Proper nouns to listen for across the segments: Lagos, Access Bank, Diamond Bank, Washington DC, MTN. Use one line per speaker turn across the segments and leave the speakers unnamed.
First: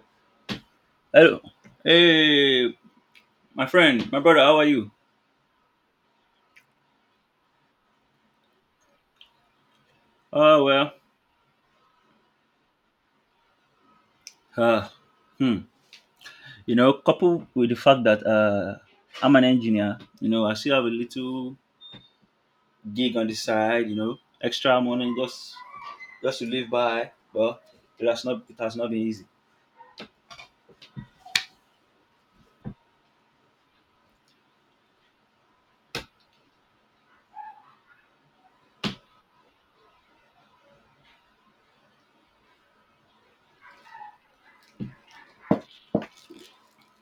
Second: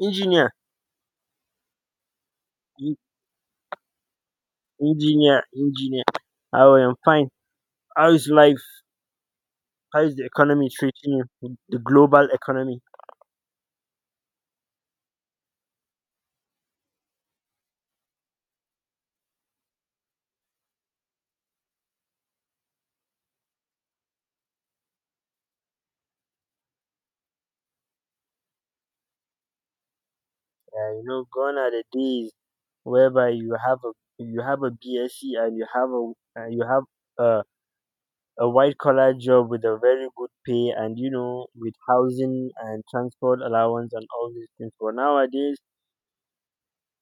Engineer,
Hello. Hey,
en-
my friend, my brother, how are you?
engineer. I am fine. How's life? How's the
Oh,
economy
well.
treating you? The global economy.
Uh, hmm. You know, coupled with the fact that I'm an engineer, you know, I still have a little gig on the side, you know, extra money just to live by. Well, it has not been easy.
Yeah, gone are the days whereby you have a BSc and you have a, a white collar job with a very good pay and with housing and transport allowance and all these things. But nowadays,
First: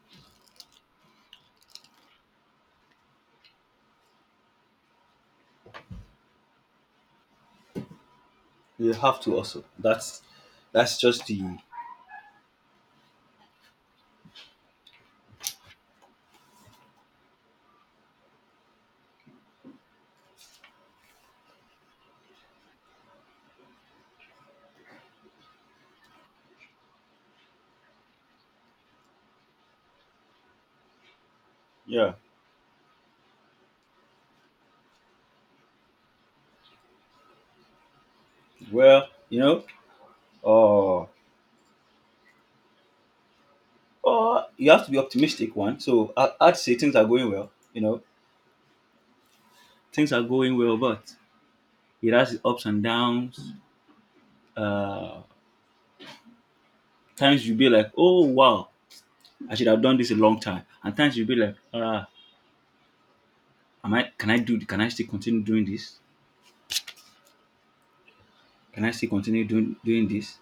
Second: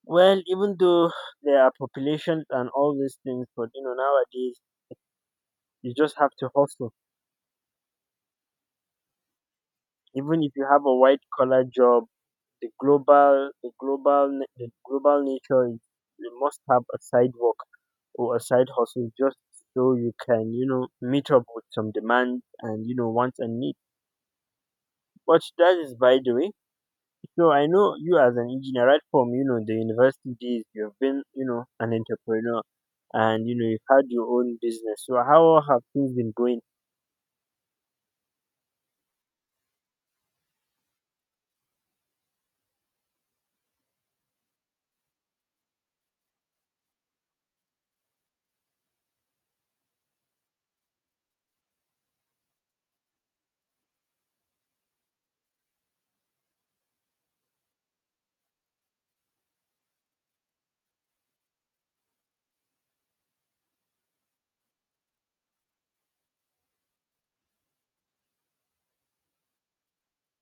well, even though there are populations and all these things, but nowadays you just have to hustle
You have to also. That's
even if you have
that's
a white
just the
collar job, the global nature is you must have a side work or a side hustle just so you can, meet up with some demand and wants and needs. But that is by the way. So I know you as an engineer, right from the university days, you have been, an
yeah.
entrepreneur, and you've had your own business. So how have things been going?
Well, uh, you have to be optimistic one. So I'd say things are going well. You know, things are going well, but it has its ups and downs. Uh, Times you'll be like, oh wow, I should have done this a long time. And times you'll be like, ah, am I? Can I do? Can I still continue doing this? Can I still continue doing this?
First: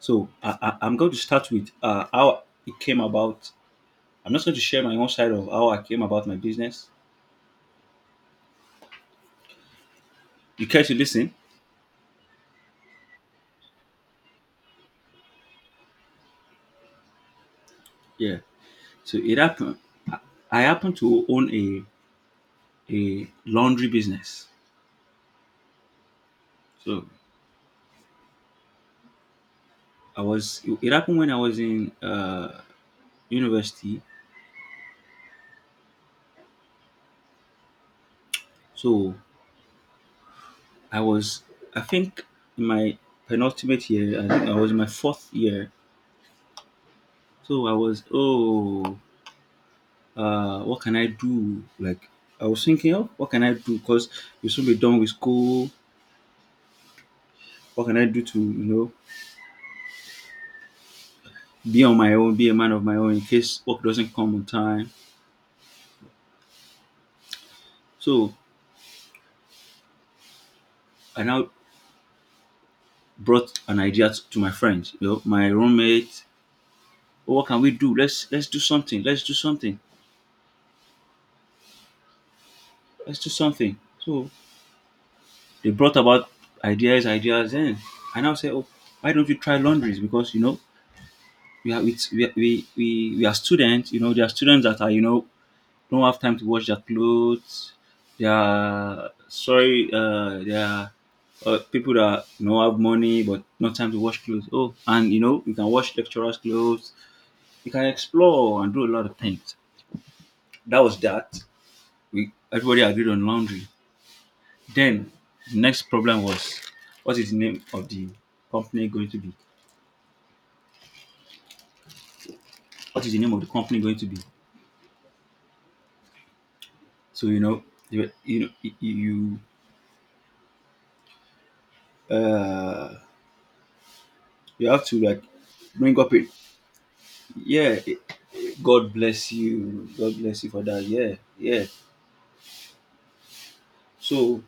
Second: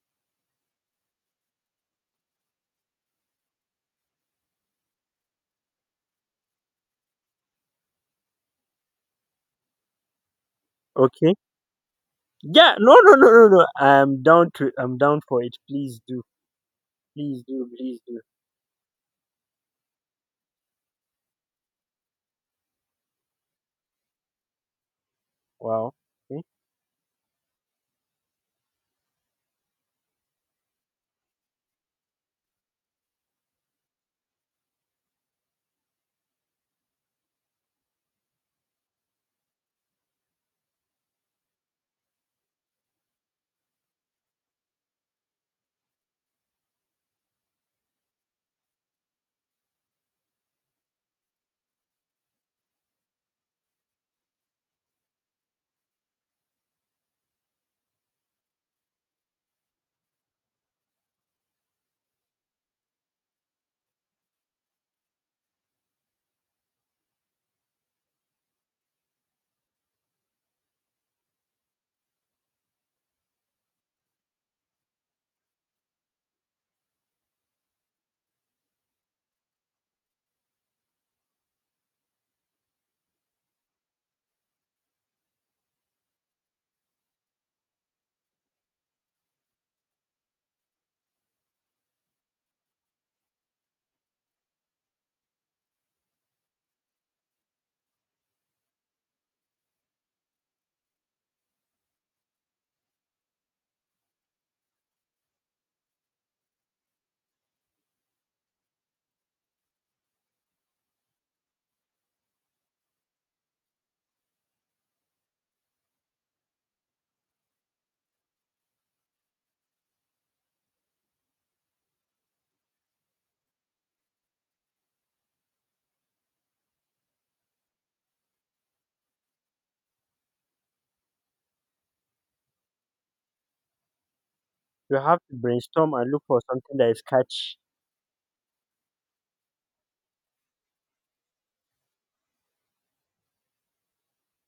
So I'm going to start with how it came about. I'm not going to share my own side of how I came about my business. You care to listen?
Okay. Yeah. No, no, no, no, no, I'm down to. I'm down for it. Please do. Please do, please do.
Yeah. So it happened. I I happen to own a laundry business.
Wow. Okay.
So I was. It happened when I was in university. So I was, I think, in my penultimate year. I think I was in my fourth year. So I was, oh, what can I do? Like I was thinking, oh, what can I do? Because you should be done with school. What can I do to, you know, be on my own, be a man of my own in case work doesn't come on time. So I now brought an idea to my friends, you know, my roommate. Oh, what can we do? Let's do something. Let's do something. Let's do something. So they brought about ideas, and I now say, oh, why don't you try laundries? Because you know we are it's, we are students. You know there are students that are you know don't have time to wash their clothes. They are sorry. They are people that you know have money but not time to wash clothes. Oh, and you know you can wash lecturers' clothes. You can explore and do a lot of things. That was that. We everybody agreed on laundry. Then next problem was what is the name of the company going to be? What is the name of the company going to be? So you know, you you know, you you, uh, you have
You
to
have
like
to brainstorm
bring
and
up
look
it.
for something that is catch.
Yeah, God bless you. God bless you for that. Yeah, yeah. So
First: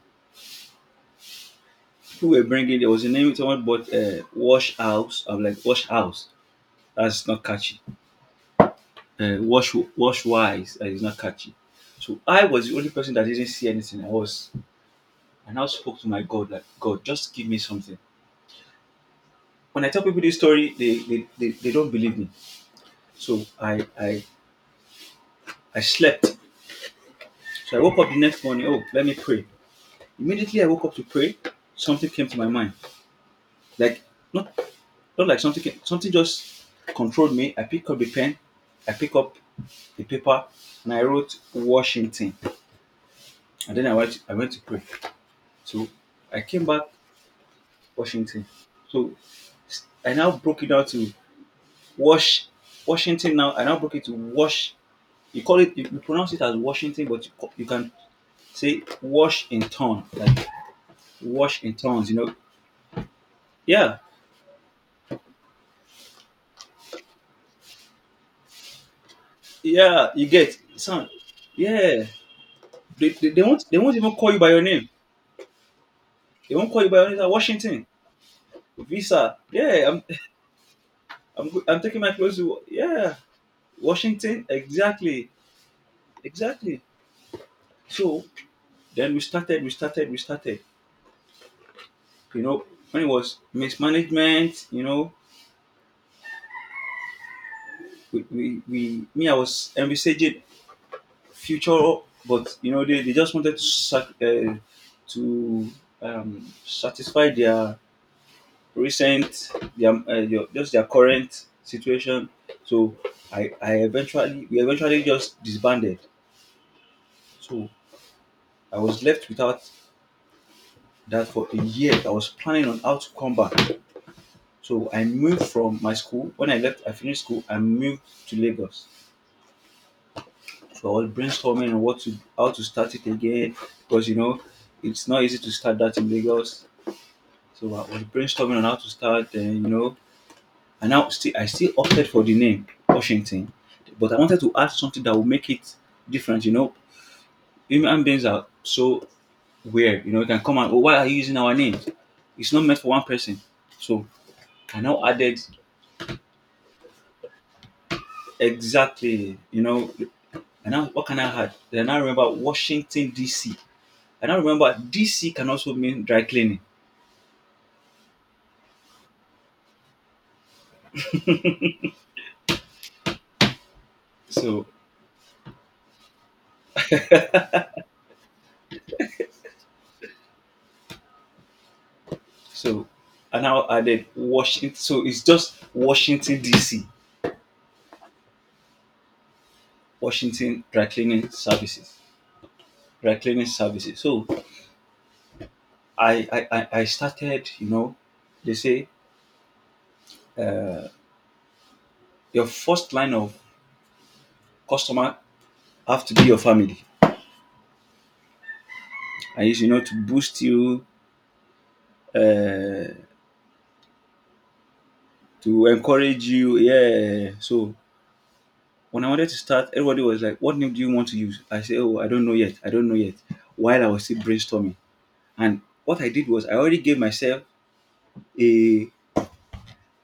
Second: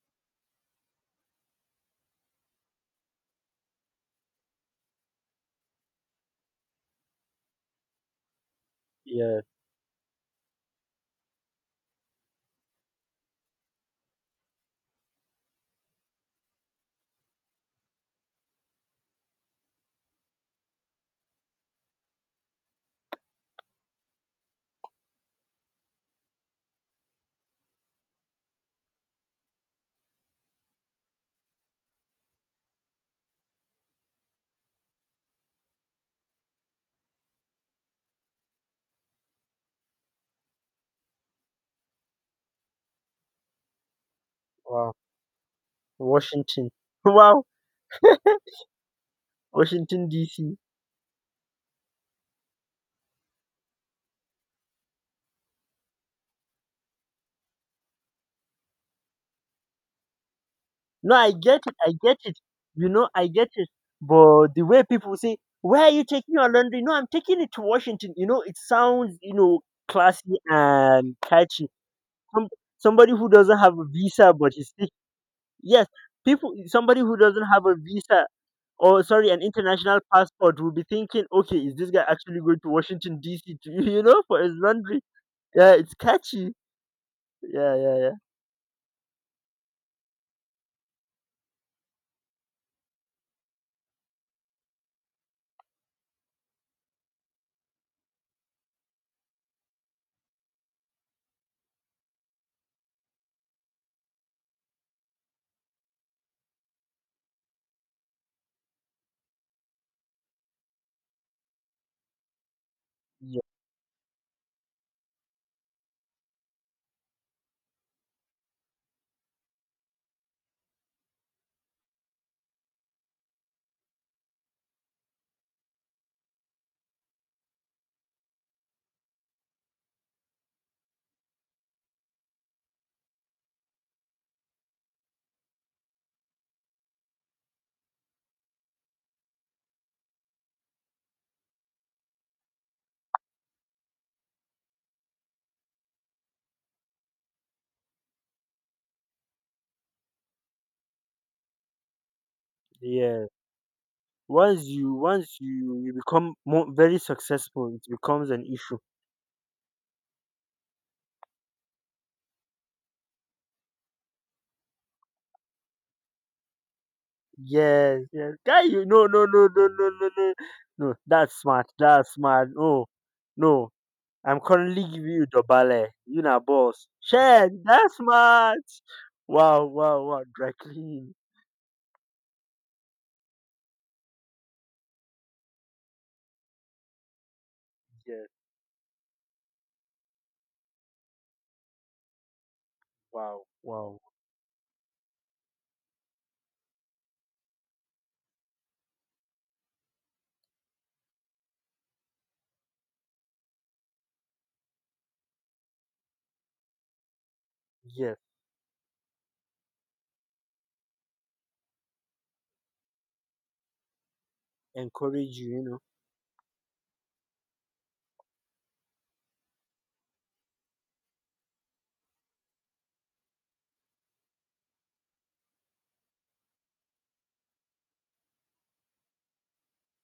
people were bringing. There was a name someone bought. Wash house. I'm like wash house. That's not catchy.
Yeah.
Wash wise. That is not catchy. So I was the only person that didn't see anything. I was I now spoke to my God, like, God, just give me something. When I tell people this story, they don't believe me. So I slept. So I woke up the next morning, oh, let me pray. Immediately I woke up to pray, something came to my mind. Like not not like something came, something just controlled me. I picked up the pen, I picked up the paper, and I wrote Washington. And then I went to pray.
Wow.
So I came
Washington.
back
Wow.
Washington. So
Washington
I now
DC.
broke it down to Wash Washington now. I now broke it to wash. You call it. You pronounce it as Washington, but you can say wash in ton, like
No, I get
wash in
it. I
tons. You
get
know.
it. I get it.
Yeah,
But the way people say, "Where are you taking your laundry?" No, I'm taking it to Washington. It sounds
yeah. You
classy
get son.
and catchy.
Yeah.
Some, Somebody who doesn't
They
have a
won't even call
visa
you by
but
your
is
name.
sick. Yes,
They
people.
won't call you by
Somebody
your name.
who
It's like
doesn't have a
Washington,
visa, or sorry,
Visa.
an
Yeah.
international passport, will be thinking, okay, is
I'm
this
taking
guy
my clothes
actually
to.
going to
Yeah.
Washington DC to for
Washington.
his laundry?
Exactly.
Yeah, it's catchy.
Exactly.
Yeah, yeah, yeah.
So then we started. We started. We started. You know when it was mismanagement. You know we me I was envisaging future, but you know they just wanted to to satisfy their recent their just their current situation. So
Yeah,
I eventually we eventually just disbanded. So I was left without that for a year. I was planning on how to come back. So I moved from my school. When I left, I finished school. I moved to Lagos for all brainstorming on what to how to start it again because you know it's not easy to start that in Lagos. So I was brainstorming on how to start, and you know, and now still I still opted for the name Washington, but I wanted to add something that would make it different. You know, human beings are so weird. You know, you can come and oh, why are you using our names? It's not meant for one
yeah.
person. So
Once
I
you
now
once
added
you, you become more very successful, it becomes an issue.
exactly. You know, and now what can I add? Then I remember Washington D.C. And I remember DC can also mean dry cleaning.
Yes, yes. Guy, you no no no no no no no. No, that's smart. That's smart. No. No. I'm
So,
currently giving you the ballet. You na boss. Shit, that's smart. Wow, wow, wow. Dry clean.
so, and now added Washington. So it's just Washington DC,
Yes.
Washington Dry Cleaning Services, Dry Cleaning
Wow.
Services.
Wow.
So I started, you know, they say uh, your first line of customer have to be your family.
Yes,
I used, you know, to boost you, uh,
encourage you, you
to
know,
encourage you. Yeah. So when I wanted to start, everybody was like, what name do you want to use? I said, oh, I don't know yet. I don't know yet. While I was still brainstorming. And what I did was a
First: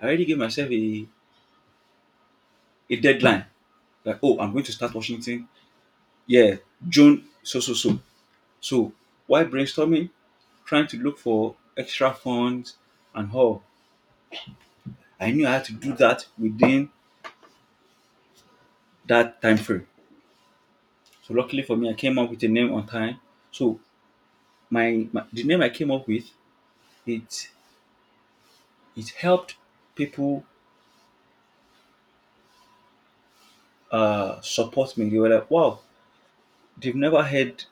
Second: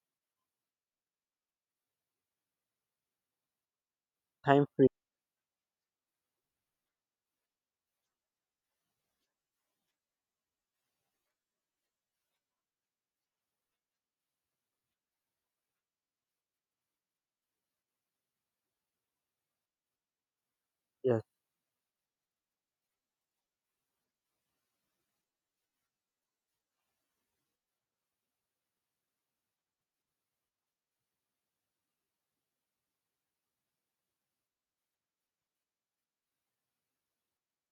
I already gave myself a deadline. Like, oh, I'm going
Time
to
free.
start Washington. Yeah, June so so so. So while brainstorming, trying to look for extra funds and all. I knew I had to do that within that time frame.
Yes,
So luckily for me, I came up with a name on time. So my the name I came up with it it helped people support me. They were like, wow, they've never heard,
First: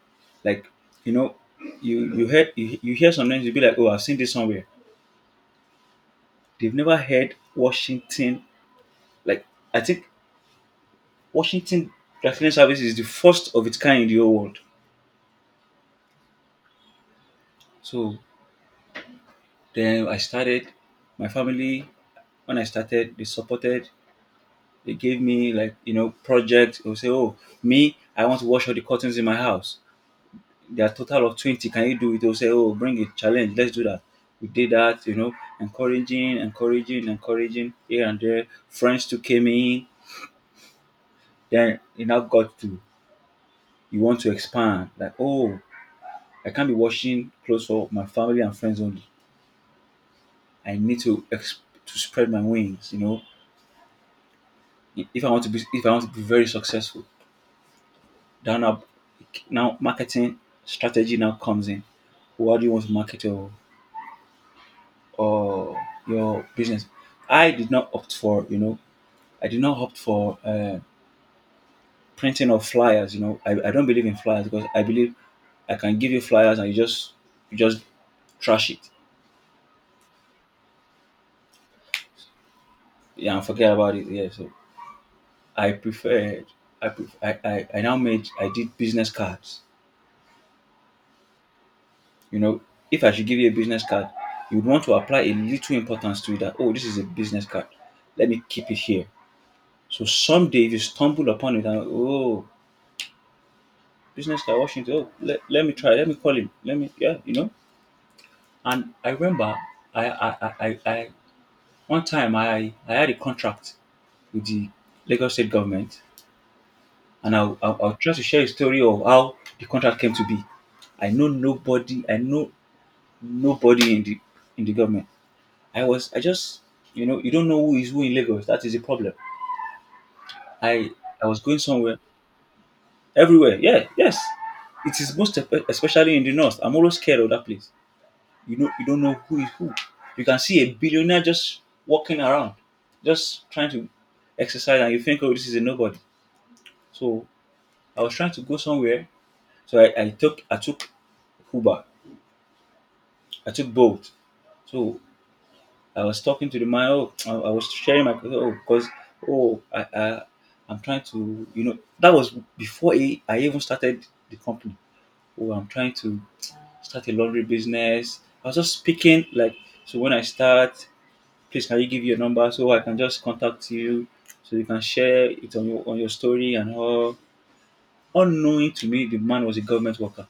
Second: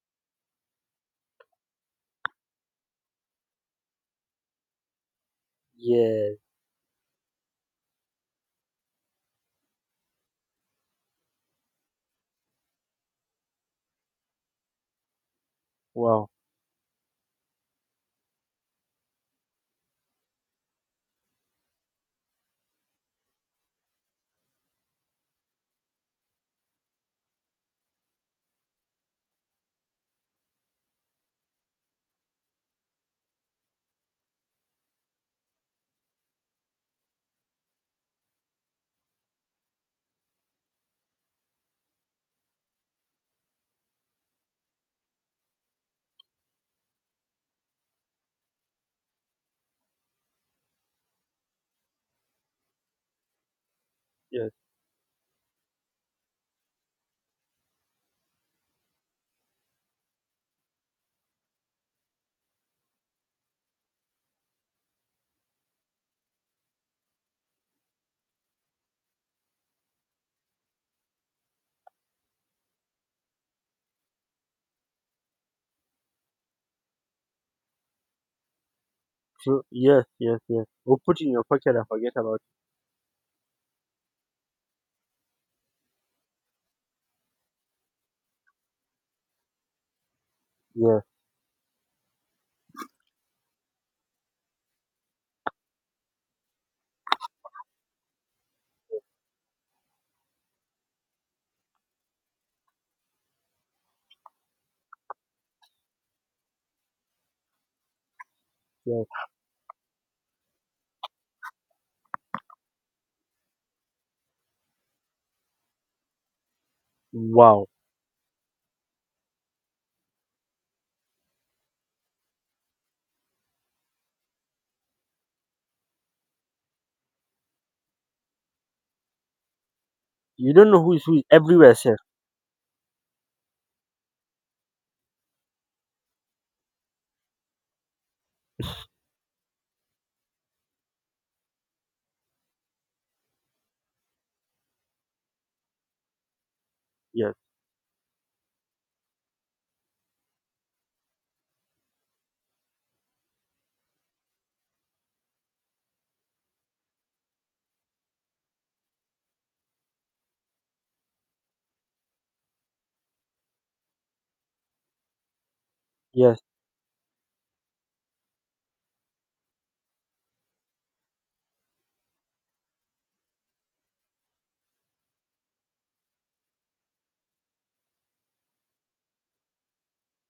like, you know, you hear sometimes you'll be like, oh, I've seen this somewhere.
yes,
They've never heard Washington. Like, I think Washington Raffinery Service is the first of its kind in the whole world.
wow,
So then I started my family. When I started, they supported. They gave me like you know projects. They would say, oh, me, I want to wash all the curtains in my house. There are total of 20. Can you do it? They'll say, oh, bring it challenge. Let's do that. We did that. You know, encouraging here and there. Friends too came in. Then it now got to you want to expand. Like, oh, I can't be watching close for my family and friends only. I need to to spread my wings, you know.
yes,
If I want to be if I want to be very successful down up now now marketing strategy now comes in. What do you want to market your or your business? I did not opt for, you know, I did not opt for printing of flyers. You know, I don't believe in flyers because I believe I can give you flyers and you just trash it.
true. Yes, yes, yes. Or put in your pocket and forget about it.
Yeah, and forget about it. Yeah, so I preferred I, pref- I now made I did business cards.
Yes,
You know, if I should give you a business card, you would want to apply a little importance to it that oh this is a business card. Let me keep it here. So someday if you stumble upon it and oh business guy Washington. Oh, let, let me try. Let me call him. Let me, yeah, you know. And
yes,
I remember, I, I, I, I I- one time I had a contract with the Lagos state government, and
wow.
I'll try to share a story of how the contract came to be. I know nobody. I know nobody in the government. I was, I just, you know, you don't know who is who in Lagos. That is the problem.
You don't know
I,
who is
I was going
everywhere, sir.
somewhere, everywhere. Yeah, yes. It is most especially in the north. I'm always scared of that place. You know, you don't know who is who. You can see a billionaire just walking around, just trying to exercise, and you think, oh, this is a nobody. So
Yes,
I was trying to go somewhere, so I took Uber, I took Bolt. So I was talking to the man. Oh, I was sharing my oh, because oh, I'm trying to you know that was before I even started the company. Oh, I'm trying to
yes,
start a laundry business. I was just speaking like so when I start, please can you give your number so I can just contact you so you can share it on your story and all. Unknowing to me, the man was a government worker.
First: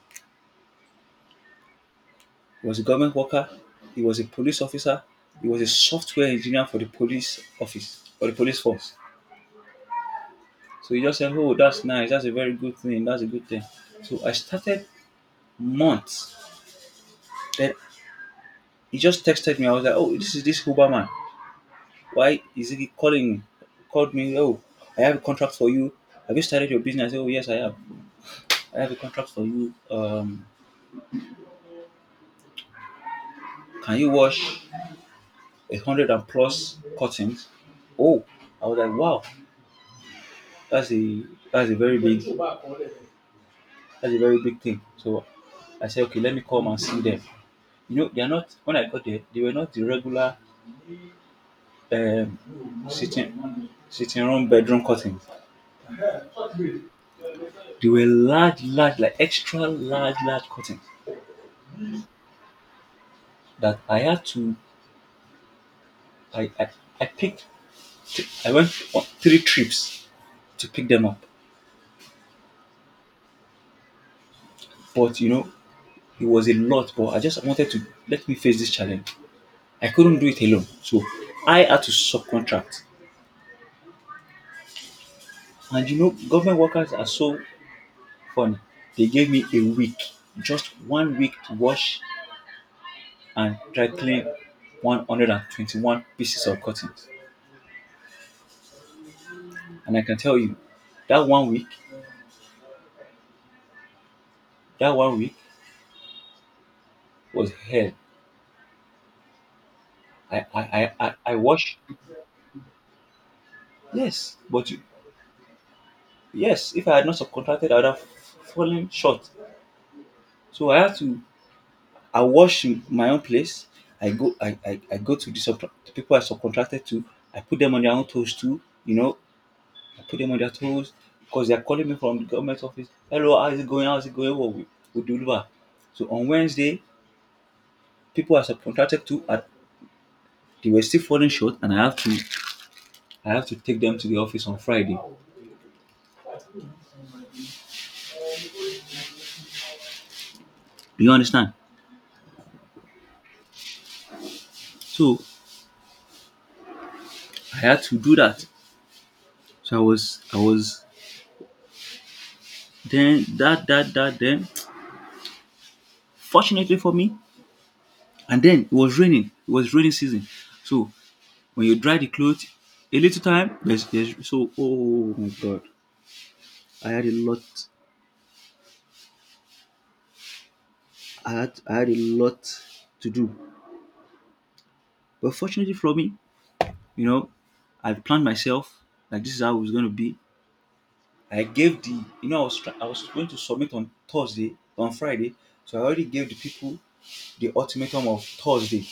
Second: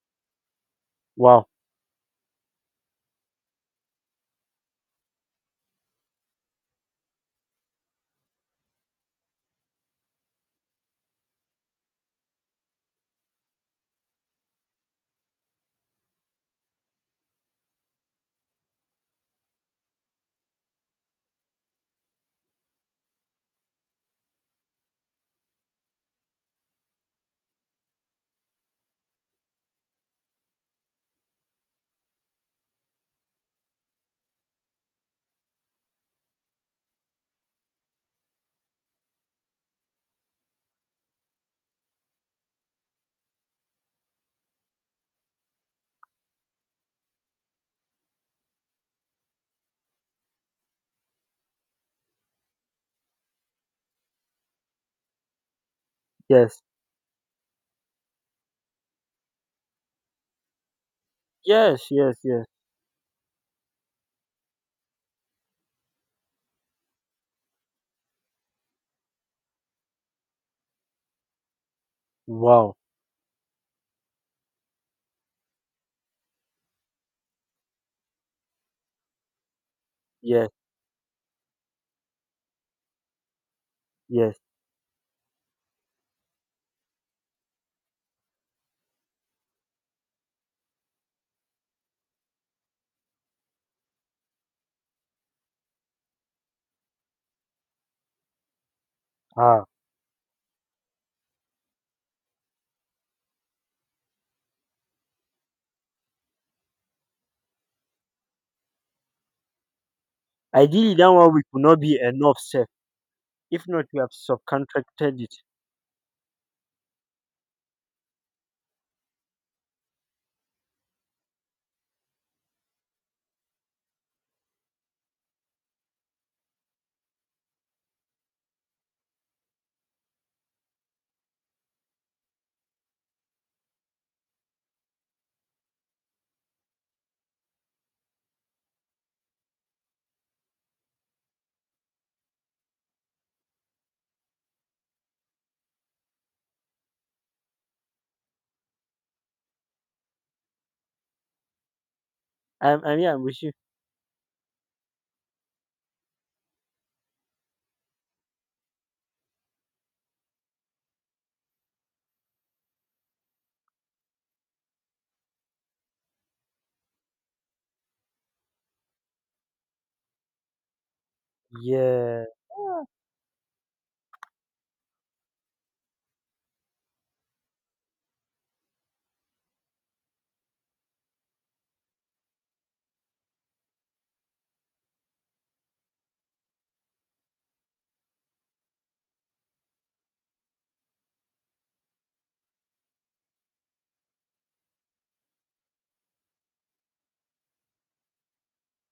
wow,
He was a government worker. He was a police officer. He was a software engineer for the police office or the police force. So he just said, "Oh, that's nice. That's a very good thing. That's a good thing." So I started months. Then he just texted me. I was like, "Oh, this is this Uber man. Why is he calling me? Called me. Oh, I have a contract for you. Have you started your business?" I said, "Oh, yes, I have. I have a contract for you. Can you wash 100 and plus curtains?" Oh, I was like, wow, that's a that's a very big that's a very big thing. So I said, okay, let me come and see them. You know, they're not. When I got there, they were not the regular um, sitting room bedroom curtains.
yes,
They were large, large, like extra large, large curtains
yes, yes, yes,
that I had to. I I, I picked. I went on three trips to pick them up,
wow,
but you know, it was a lot, but I just wanted to let me face this challenge. I couldn't do it
yes,
alone, so I had to subcontract.
yes.
And you know, government workers are so funny. They gave me a week, just one week to wash and dry clean 121 pieces of cotton.
Ah,
And I can tell you, that one week, that one week was hell. I I I,
ideally, that
I,
one
I
week will
washed.
not be enough, sir. If not, we have
Yes,
subcontracted it.
if I had not subcontracted, I would have fallen short. So I had to. I wash in my own place. I go to the people I subcontracted to. I put them on their own toes too. You know, I put them on their toes because they're calling me from the government office. "Hello, how is it going? How is it going? What we deliver." So on Wednesday, people I subcontracted to are they were still falling short, and I have to take them to the office on Friday. Do you understand?
I'm here, I'm with you.
So I had to do that. So I was then that then. Fortunately for me, and then it was raining. It was raining season. So when you dry the
Yeah,
clothes, a little time, there's so, oh my god. I had a lot I had a lot to do. But fortunately for me, you know, I planned myself like this is how it was gonna be. I gave the I was going to submit on Thursday on Friday, so I already gave the people the ultimatum of Thursday,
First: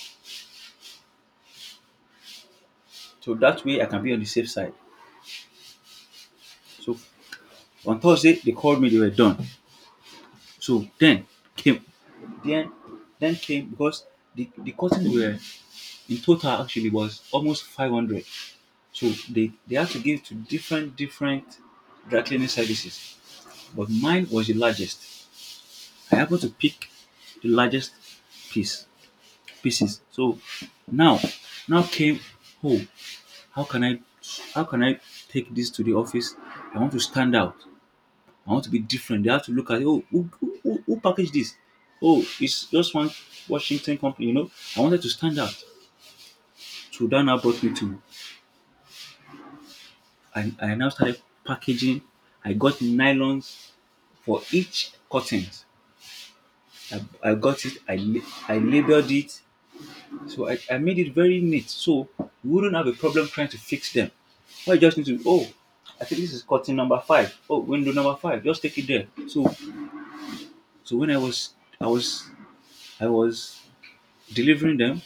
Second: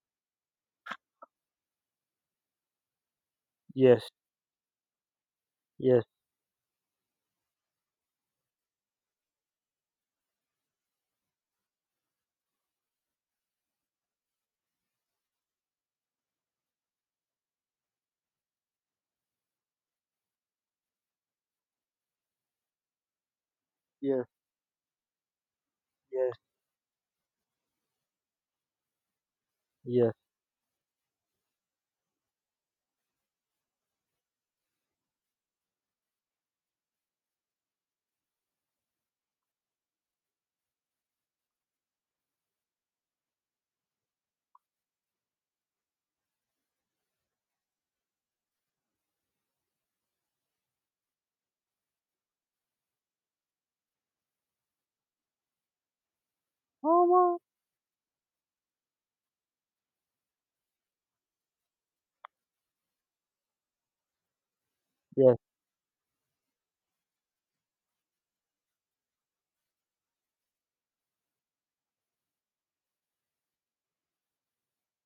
so that way I can
yes,
be on the safe side.
yes,
So on Thursday they called me, they were done. So came then then came because the, cotton were in total actually was almost 500, so they had to give to different dry cleaning services, but
yes,
mine was the largest. I
yes,
happened to pick the largest piece pieces.
yes.
So now, came, oh, how can i how can I take this to the office? I want to stand out. I want to be different. They have to look at, "Oh, who packaged this? Oh, it's just one Washington company, you know." I wanted to stand out. So that now brought me to, I now started packaging. I got nylons for each curtains. I
Mama.
got it. I labeled it. So I made it very neat, so you wouldn't have a problem trying to fix them. Well, you just need to,
Yes,
oh, I think this is curtain number five. Oh, window number five. Just take it there. So when I was I was delivering them,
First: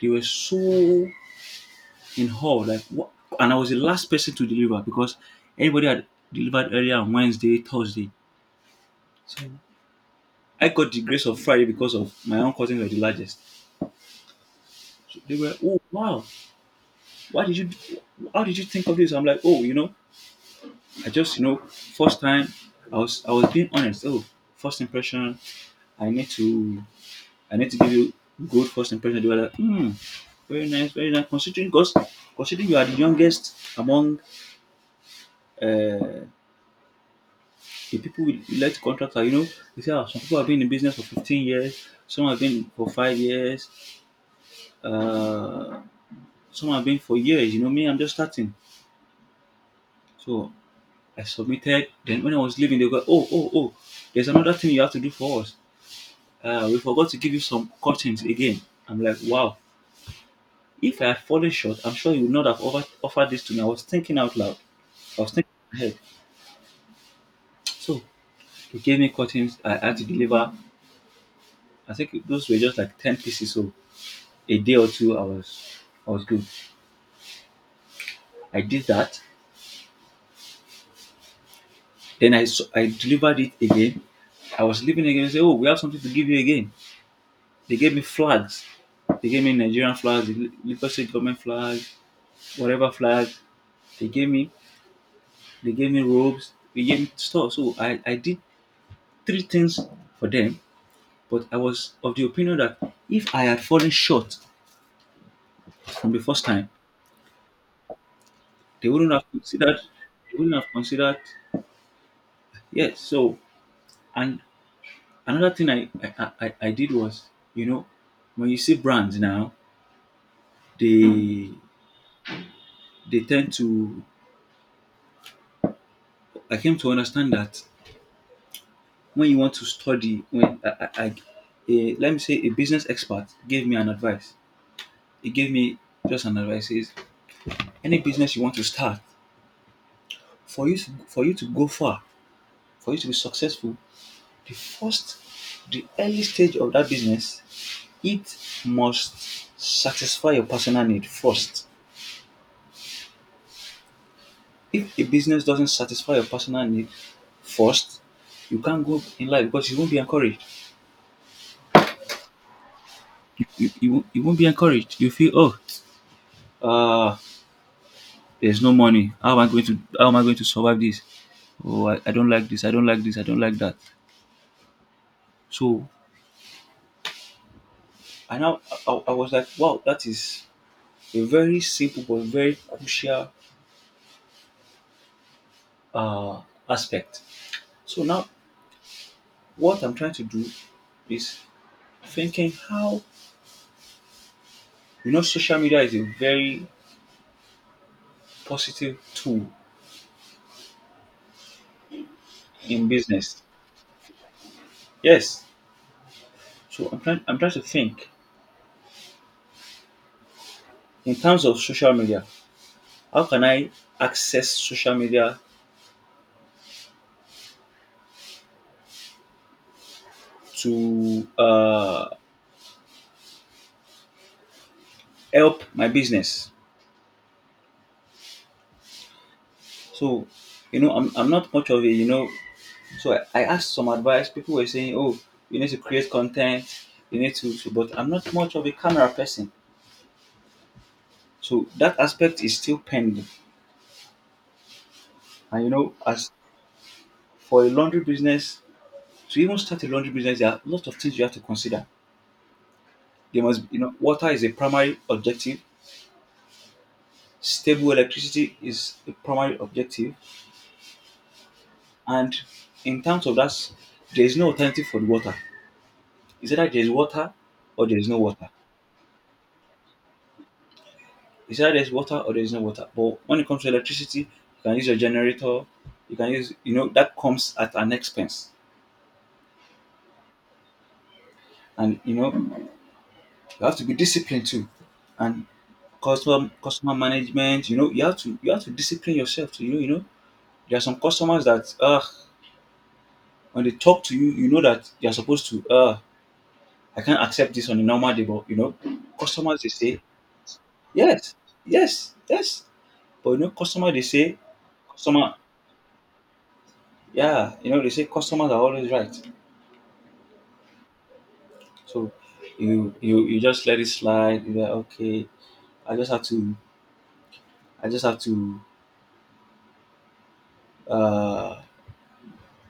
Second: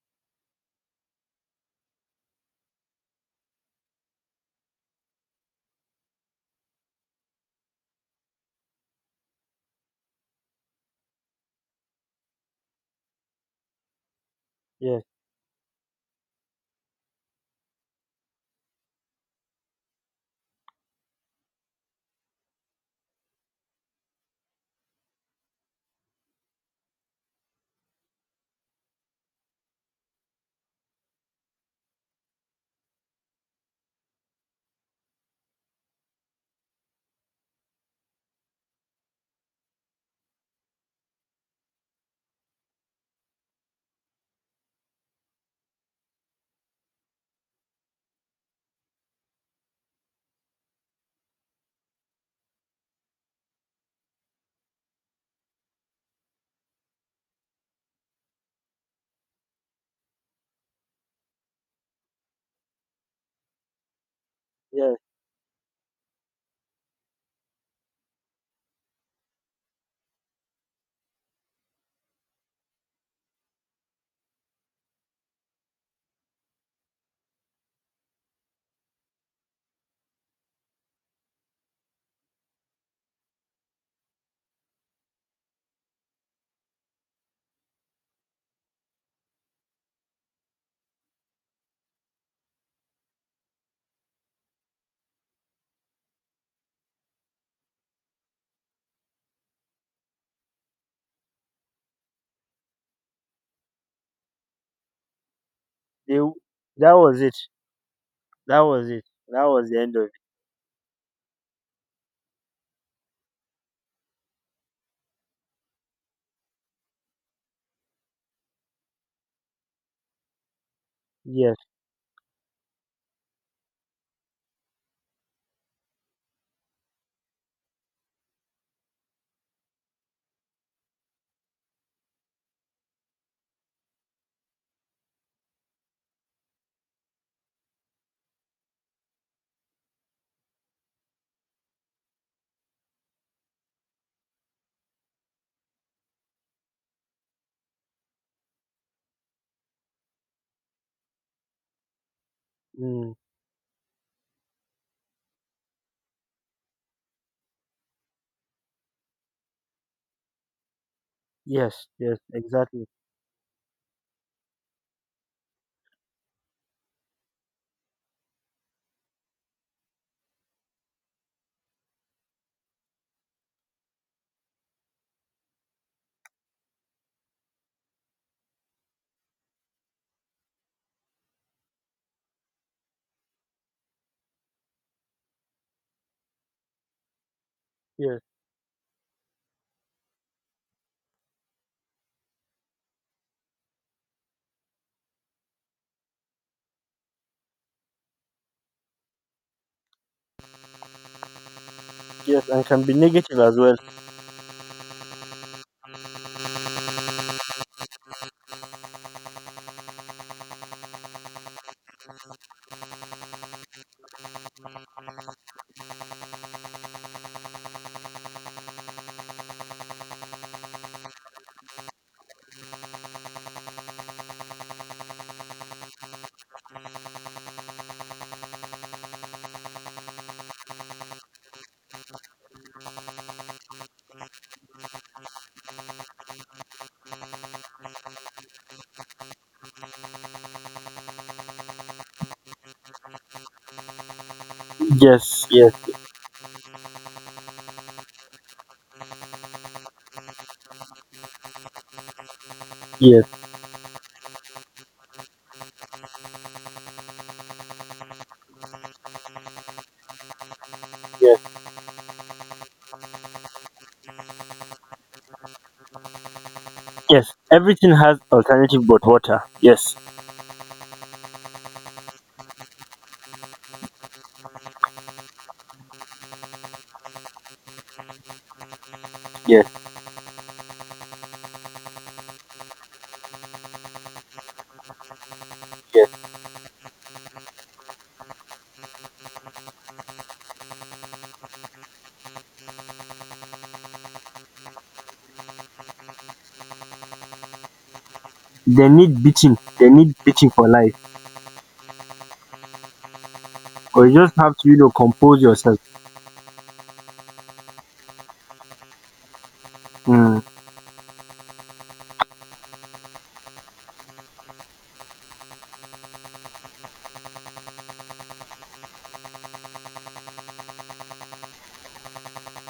they were so in awe, like, "What?" And I was the last person to deliver because everybody had delivered earlier on Wednesday, Thursday. So I got the grace of Friday because of my own cousins were the largest.
yes,
So they were, "Oh wow, why did you? Do- how did you think of this?" I'm like, "Oh, you know, I just, you know, first time, I was being honest. Oh, first impression, I need to I need to give you good first impression." They were like, "Hmm, very nice, very nice. Considering, because considering you are the youngest among uh, the people will elect contractor. You know, you see, how some people have been in business for 15 years, some have been for 5 years, uh, some have been for years. You know, me, I'm just starting." So I submitted. Then when I was leaving, they go, "Oh, oh, oh, there's another thing you have to do for us. We forgot to give you some curtains again." I'm like, "Wow. If I had fallen short, I'm sure you would not have offered this to me." I was thinking out loud.
yes.
I was thinking ahead. So they gave me curtains. I had to deliver. I think those were just like 10 pieces. So a day or two, I was good. I did that. Then I delivered it again. I was leaving again. They say, "Oh, we have something to give you again." They gave me flags. They gave me Nigerian flags, the Lagos State government flag, whatever flag. They gave me. They gave me robes. They gave me stuff. So I did three things for them. But I was of the opinion that if I had fallen short from
They
the
w-
first time,
that was it. That
they
was it.
wouldn't have
That was
considered.
the end of it.
They wouldn't have considered. Yes. So, and another thing I did was, you know, when you see brands now, they
Yes.
they tend to. I came to understand that when you want to study, when I a, let me say a business expert gave me an advice. He gave me just an advice. He says any business you want to start, for you to go far, for you to be successful, the first, the early stage of that business, it must satisfy your personal need first.
Mm.
If a business doesn't satisfy your personal need first, you can't go in life because you won't be encouraged.
Yes. Yes. Exactly.
You won't be encouraged. You feel, "Oh, uh, there's no money. How am I going to survive this? Oh, I don't like this. I don't like this. I don't like that." So I now I was like, wow, that is a very simple but very crucial uh, aspect. So
Yes.
now what I'm trying to do is thinking how, you know, social media is a very positive tool
Yes. And can
in
be negative
business.
as well.
Yes. So I'm trying to think in terms of social media, how can I access social media to help my business? So, you know, I'm not much of a, you know, so I asked some advice. People were saying, "Oh, you need to create content, you need to, but I'm not much of a camera person." So that aspect is still pending.
Yes.
And, you
Yes.
know, as for a laundry business, to even start a laundry business, there are lots of things you have to consider. They
Yes.
must, you know, water is a primary objective. Stable electricity is a primary objective.
Yes.
And in terms of that, there is no alternative for the water. It's either there is water
Yes.
or
Everything
there is no
has
water.
alternative but water. Yes.
It's either there is water or there is no water. But when it comes to electricity, you can use your generator. You can use, you know, that comes at an expense.
Yes.
And you know, you have to be disciplined too. And
Yes.
customer management, you know, you have to discipline yourself to, you know. There are some customers that when they talk to you, you know that you're supposed to, I can't accept this on a normal day, but
They need beating.
customers, they
They
say,
need beating for life.
"Yes, yes, yes." But
Or you just have to,
customer,
compose yourself.
yeah, they say customers are always right.
Mm.
So you just let it slide. You're like, okay, I just have to, I just have to uh,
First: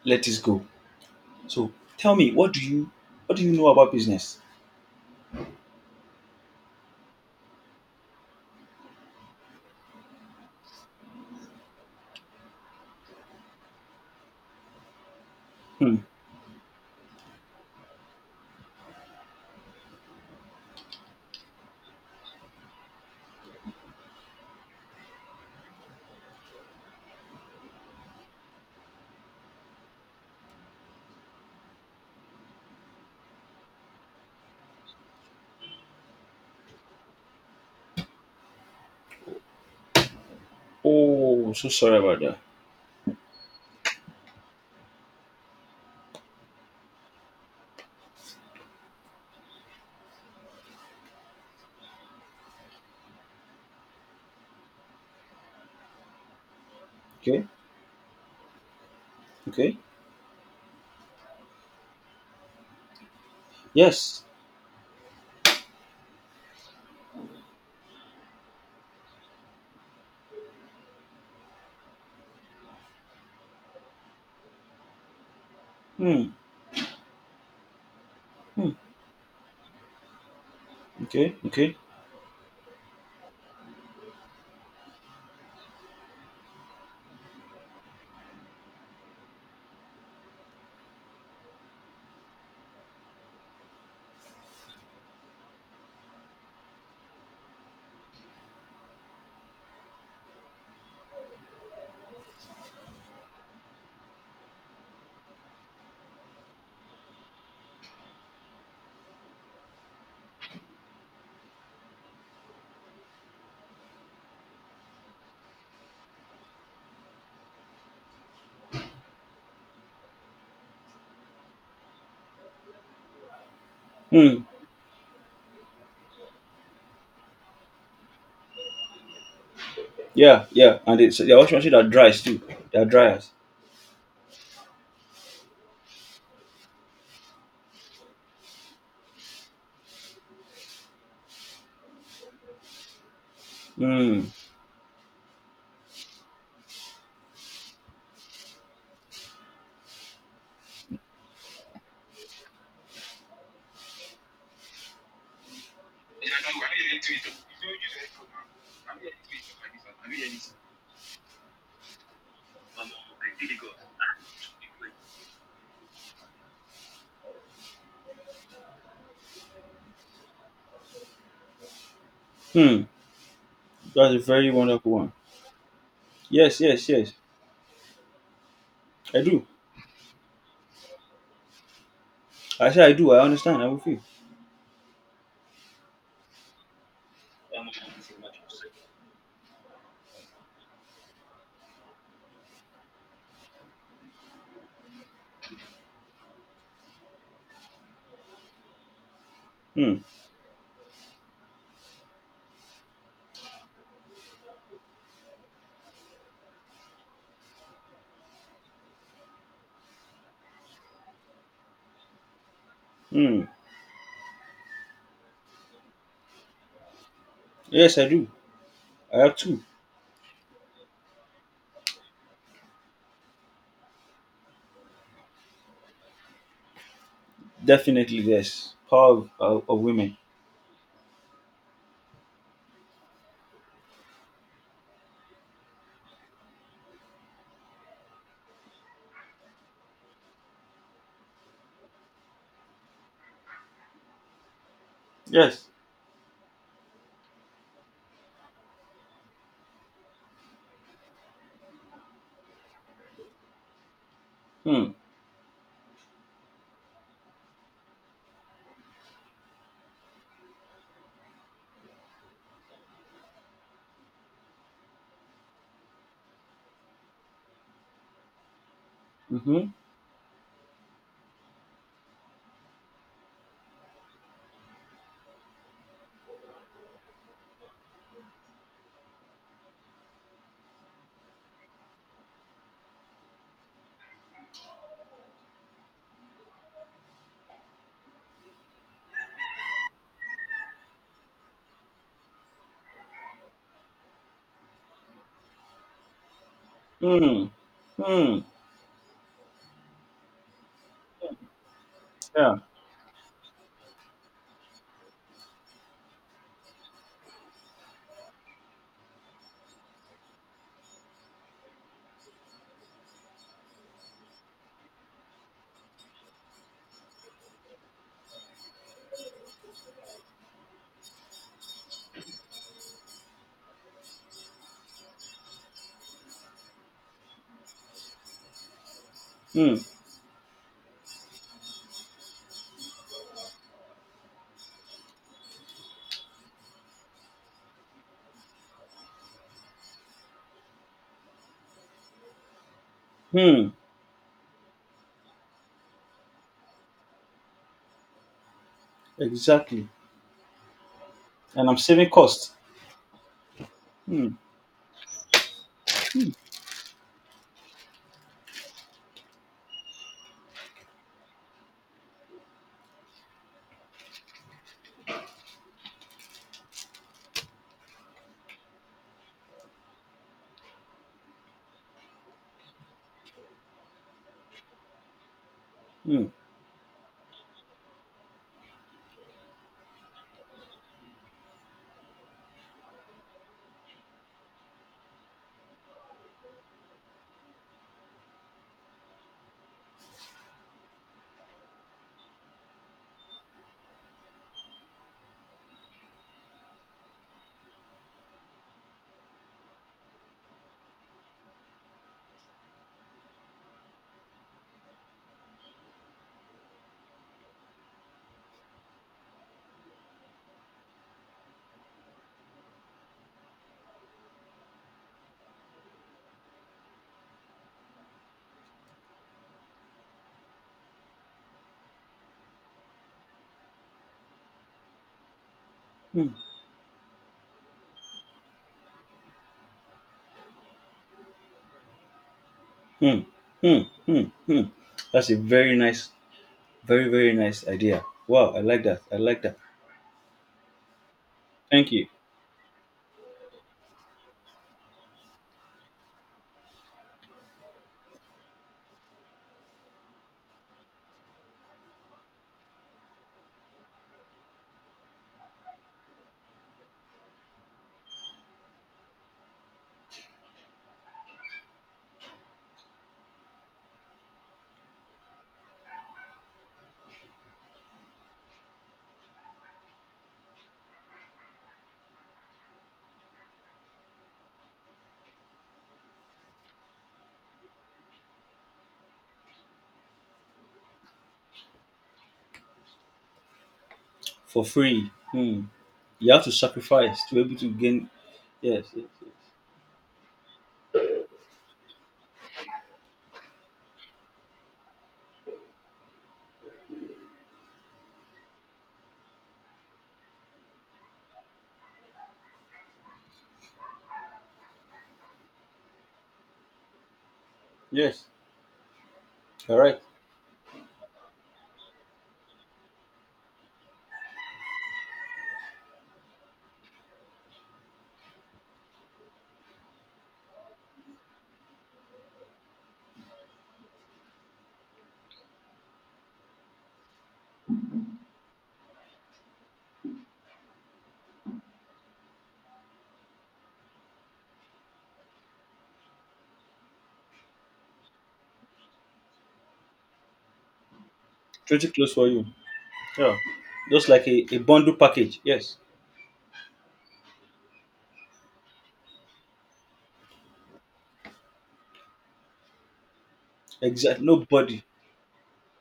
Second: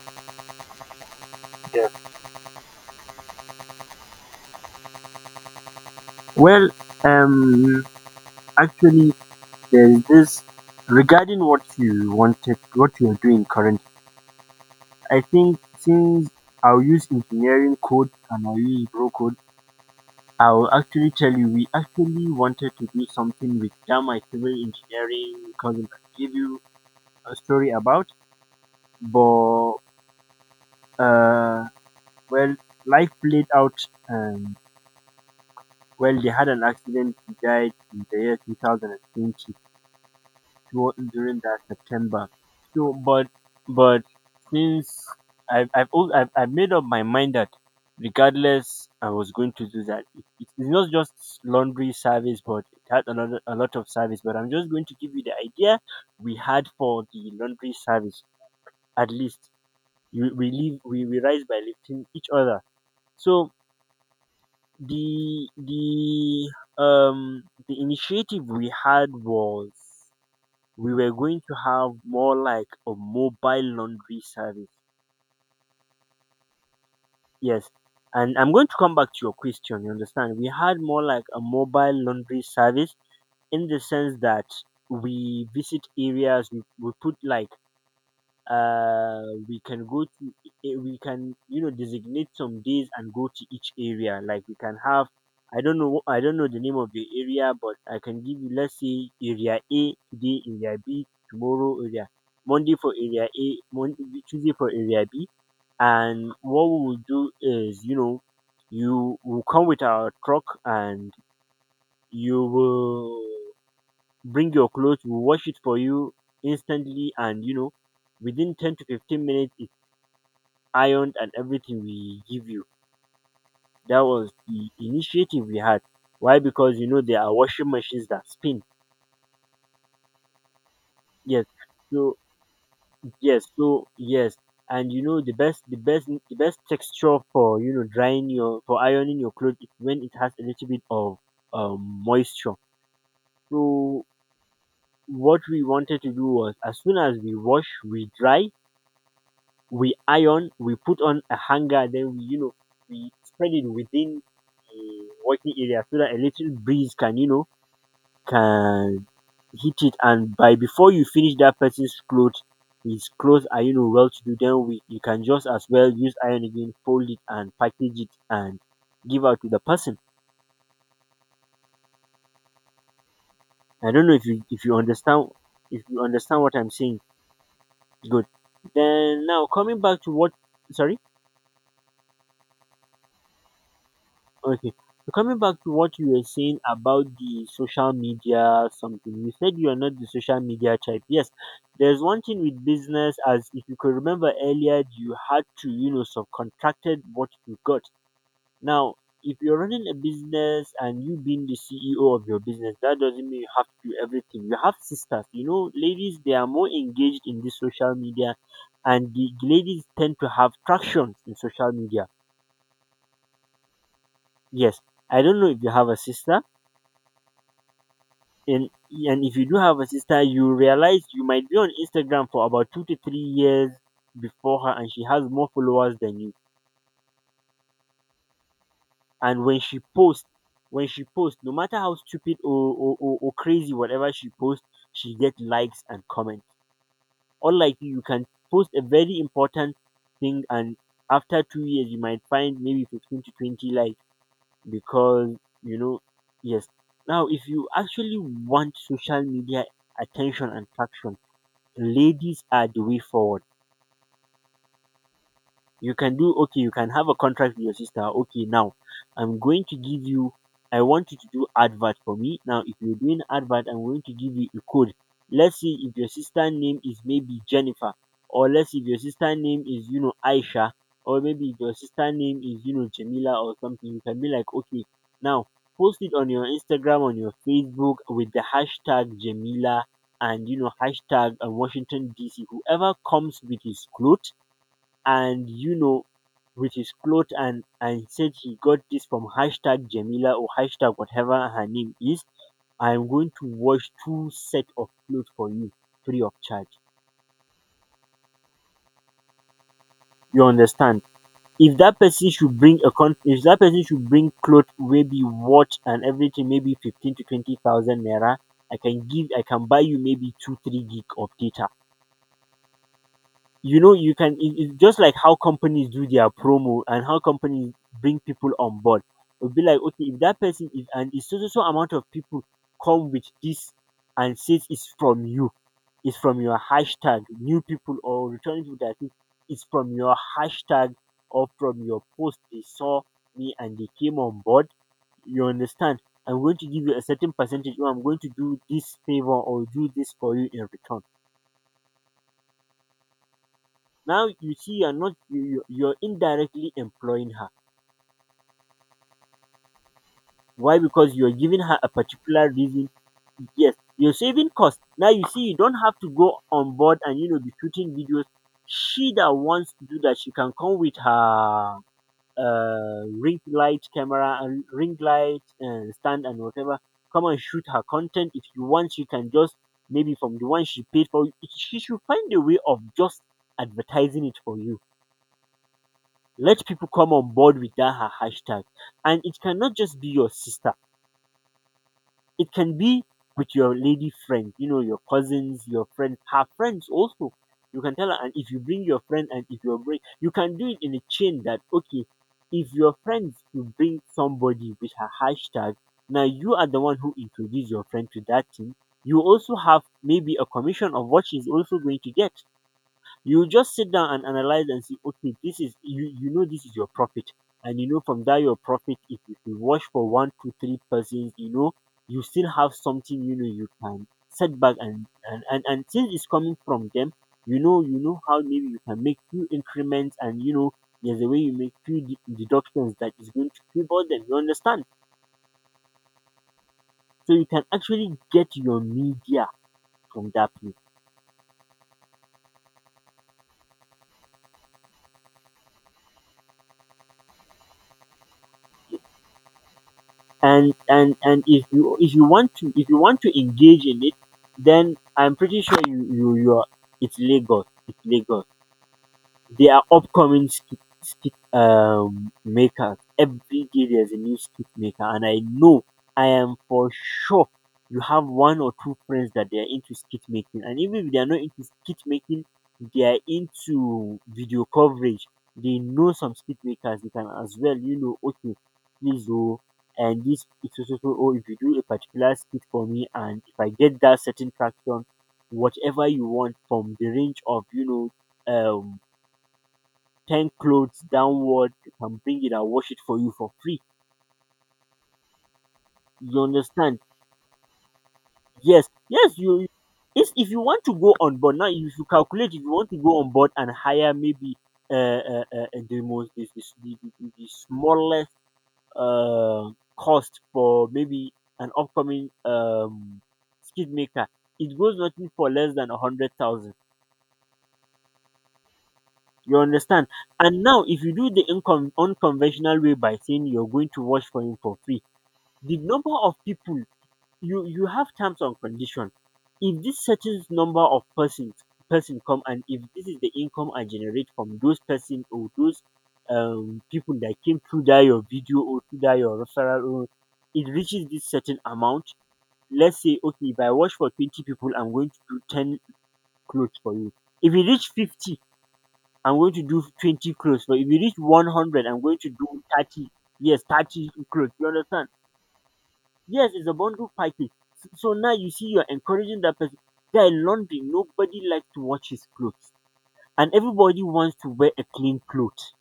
let this go. So
Yes.
tell me, what do you know about business?
Well, um, actually, there's this regarding what you wanted, what you are doing currently. I think
Hmm.
since I'll use engineering code and I'll use bro code, I'll actually tell you we actually wanted to do something with that. My civil engineering cousin can give you a story about, but uh, well, life played out. Well, they had an accident. He died in the year 2020, through during
Oh,
that
so sorry about
September.
that.
So, but since I've, al- I've made up my mind that regardless, I was going to do that. It's not just laundry service, but it had a lot of service. But I'm just going to give you the idea we had for the
Okay,
laundry service. At least
okay,
you, we live we rise by lifting each other. So
yes.
the the the initiative we had was we were going to have more like a mobile laundry service.
Hmm.
Yes. And I'm going
Hmm.
to come back to your question. You understand? We had more like
Okay,
a
okay.
mobile laundry service in the sense that we visit areas, we put, uh we can go to, we can designate some days and go to each area, like we can have. I don't know the name of the area, but I can give you, let's say area A today, area B tomorrow, area Monday for area A, Monday, Tuesday for area B. And what we will do is, you will come with our truck and you will bring your clothes, we'll wash it for you instantly, and within 10 to 15 minutes ironed and everything we give you. That was
Hmm.
the initiative we had. Why? Because there are washing machines that spin.
Yeah, yeah. And it's there are
Yes.
washing machine that
So
dries too. They are dryers.
yes. So yes. And the best texture for drying your for ironing your clothes is when it has a little bit of moisture. So
Hmm.
what we wanted to do was, as soon as we wash, we dry, we iron, we put on a hanger, then we spread it within the working area so that a little breeze can hit it. And by before you finish that person's clothes, his clothes are, well to do. Then, you can just as well use iron again, fold it and package it, and give out to the person.
Hmm.
I don't
That's
know
a
if you
very
if you
wonderful one.
understand if you understand what
Yes,
I'm
yes,
saying.
yes.
Good.
I
Then
do.
now coming back to what. Sorry.
I say I do. I understand. I will feel.
Okay. So coming back to what you were saying about the social media something, you said you are not the social media type. Yes, there's one thing with business. As if you could remember earlier, you had to, subcontracted what you got. Now, if you're running
Hmm.
a business and you being the CEO of your business, that doesn't mean you have to do everything. You have sisters, ladies. They are more engaged in this social media, and the ladies tend to have traction in social media.
Hmm.
Yes. I don't know if you have a sister.
Yes, I do.
and
I
and if
have
you do
two.
have a sister, you realize you might be on Instagram for about 2 to 3 years before her, and she has more followers than you.
Definitely, yes. Power
And when
of
she
women.
posts when she posts no matter how stupid or crazy whatever she posts, she gets likes and comments. Unlike you can post a very important thing, and after 2 years you might find maybe 15 to 20 likes because
Yes.
you know yes. Now, if you actually want social media attention and traction, ladies are the way forward.
Hmm.
You can do, okay? You can have a contract with your sister. Okay, now, I'm going to give you. I want you to do advert for me. Now, if you're doing advert, I'm going to give you a code. Let's see, if your sister name is maybe Jennifer, or let's say if your sister name
Mm-hmm.
is Aisha, or maybe if your sister name is Jamila or something, you can be like, okay, now post it on your Instagram, on your Facebook, with the hashtag Jamila, and hashtag Washington DC, whoever comes with his clothes, and with his clothes, and said he got this from hashtag Jamila or hashtag whatever her name is. I'm going to wash two set of clothes for you free of charge.
Hmm. Hmm.
You understand? If that person
Yeah.
should bring a con if that person should bring clothes, maybe watch and everything, maybe fifteen to twenty thousand naira, I can buy you maybe 2, 3 gig of data. You can, it's just like how companies do their promo and how companies bring people on board. It'll be like, okay, if that person is, and it's so so so amount of people come with this and says it's from you, it's from your hashtag. New people or returning people that think it's
Hmm.
from your hashtag or from your post they saw me, and they came on board. You understand? I'm going to give you a certain percentage, or I'm going to do this favor or do this for you in return.
Hmm.
Now you see, you're not, you, you're indirectly employing her.
Exactly.
Why? Because you're giving
And I'm
her a
saving
particular
cost.
reason. Yes, you're
Hmm.
saving cost. Now you see, you don't have to go on board and be shooting videos. She that wants to do that, she can come with her ring light camera, and ring light stand, and whatever. Come and shoot her content if you want. She can just, maybe from the one she paid for, she should find a way of just advertising it for you.
Hmm.
Let people come on board with that her hashtag. And it cannot just be your sister. It can be with your lady friend, your cousins, your friends, her friends also. You can tell her, and if you bring your friend, and if you bring, you can do it in a chain that, okay, if your friends you bring somebody with her hashtag, now you are the one who introduced your friend to that thing. You also have maybe a commission of what she's also going to get. You just sit down and analyze and see, okay, this is you, you know this is your profit. And from that your profit, if you can wash for one to three persons, you still have something, you can set back and since it's coming from them, how maybe you can make few increments, and there's a way you make few deductions that is going to favor them. You understand?
Hmm.
So you can actually get your media from that place.
Hmm. Hmm. Hmm. Hmm. That's a very nice, very, very nice idea. Wow, I like that. I like that.
And
Thank you.
if you want to if you want to engage in it, then I'm pretty sure you are — it's Lagos, it's Lagos. They are upcoming skit makers. Every day there's a new skit maker, and I know I am for sure you have one or two friends that they are into skit making, and even if they are not into skit making, they are into video coverage. They know some skit makers. They can as well, okay, please do — and this, it's also. Oh, if you do a particular skit for me and if I get that certain traction, whatever you want from the range of, know um ten clothes downward, can bring it and wash it for you for free.
For free. Hmm. You
You
have to
understand?
sacrifice to be able to gain. Yes,
Yes,
yes, yes.
yes. If you want to go on board now, if you calculate, if you want to go on board and hire maybe the most the smallest uh cost for maybe an upcoming skid maker, it goes nothing for less than 100,000.
Yes.
You
All right.
understand? And now, if you do the unconventional way by saying you're going to wash for him for free, the number of people — you have terms and condition. If this certain number of person come, and if this is the income I generate from those person or those people that came through that your video or through that your referral, or it reaches this certain amount — let's say, okay, if I wash for 20 people, I'm going to do 10 clothes for you. If you reach 50, I'm going to do 20 clothes. But if you reach 100,
Pretty
I'm
close
going
for
to
you.
do 30.
Yeah.
Yes, 30
Just like a,
clothes.
a
You
bundle
understand?
package. Yes.
Yes, it's a bundle package. So now you see you're encouraging that person. Guy, laundry, nobody likes to wash his clothes. And everybody
Exactly.
wants to wear
Nobody.
a clean clothes.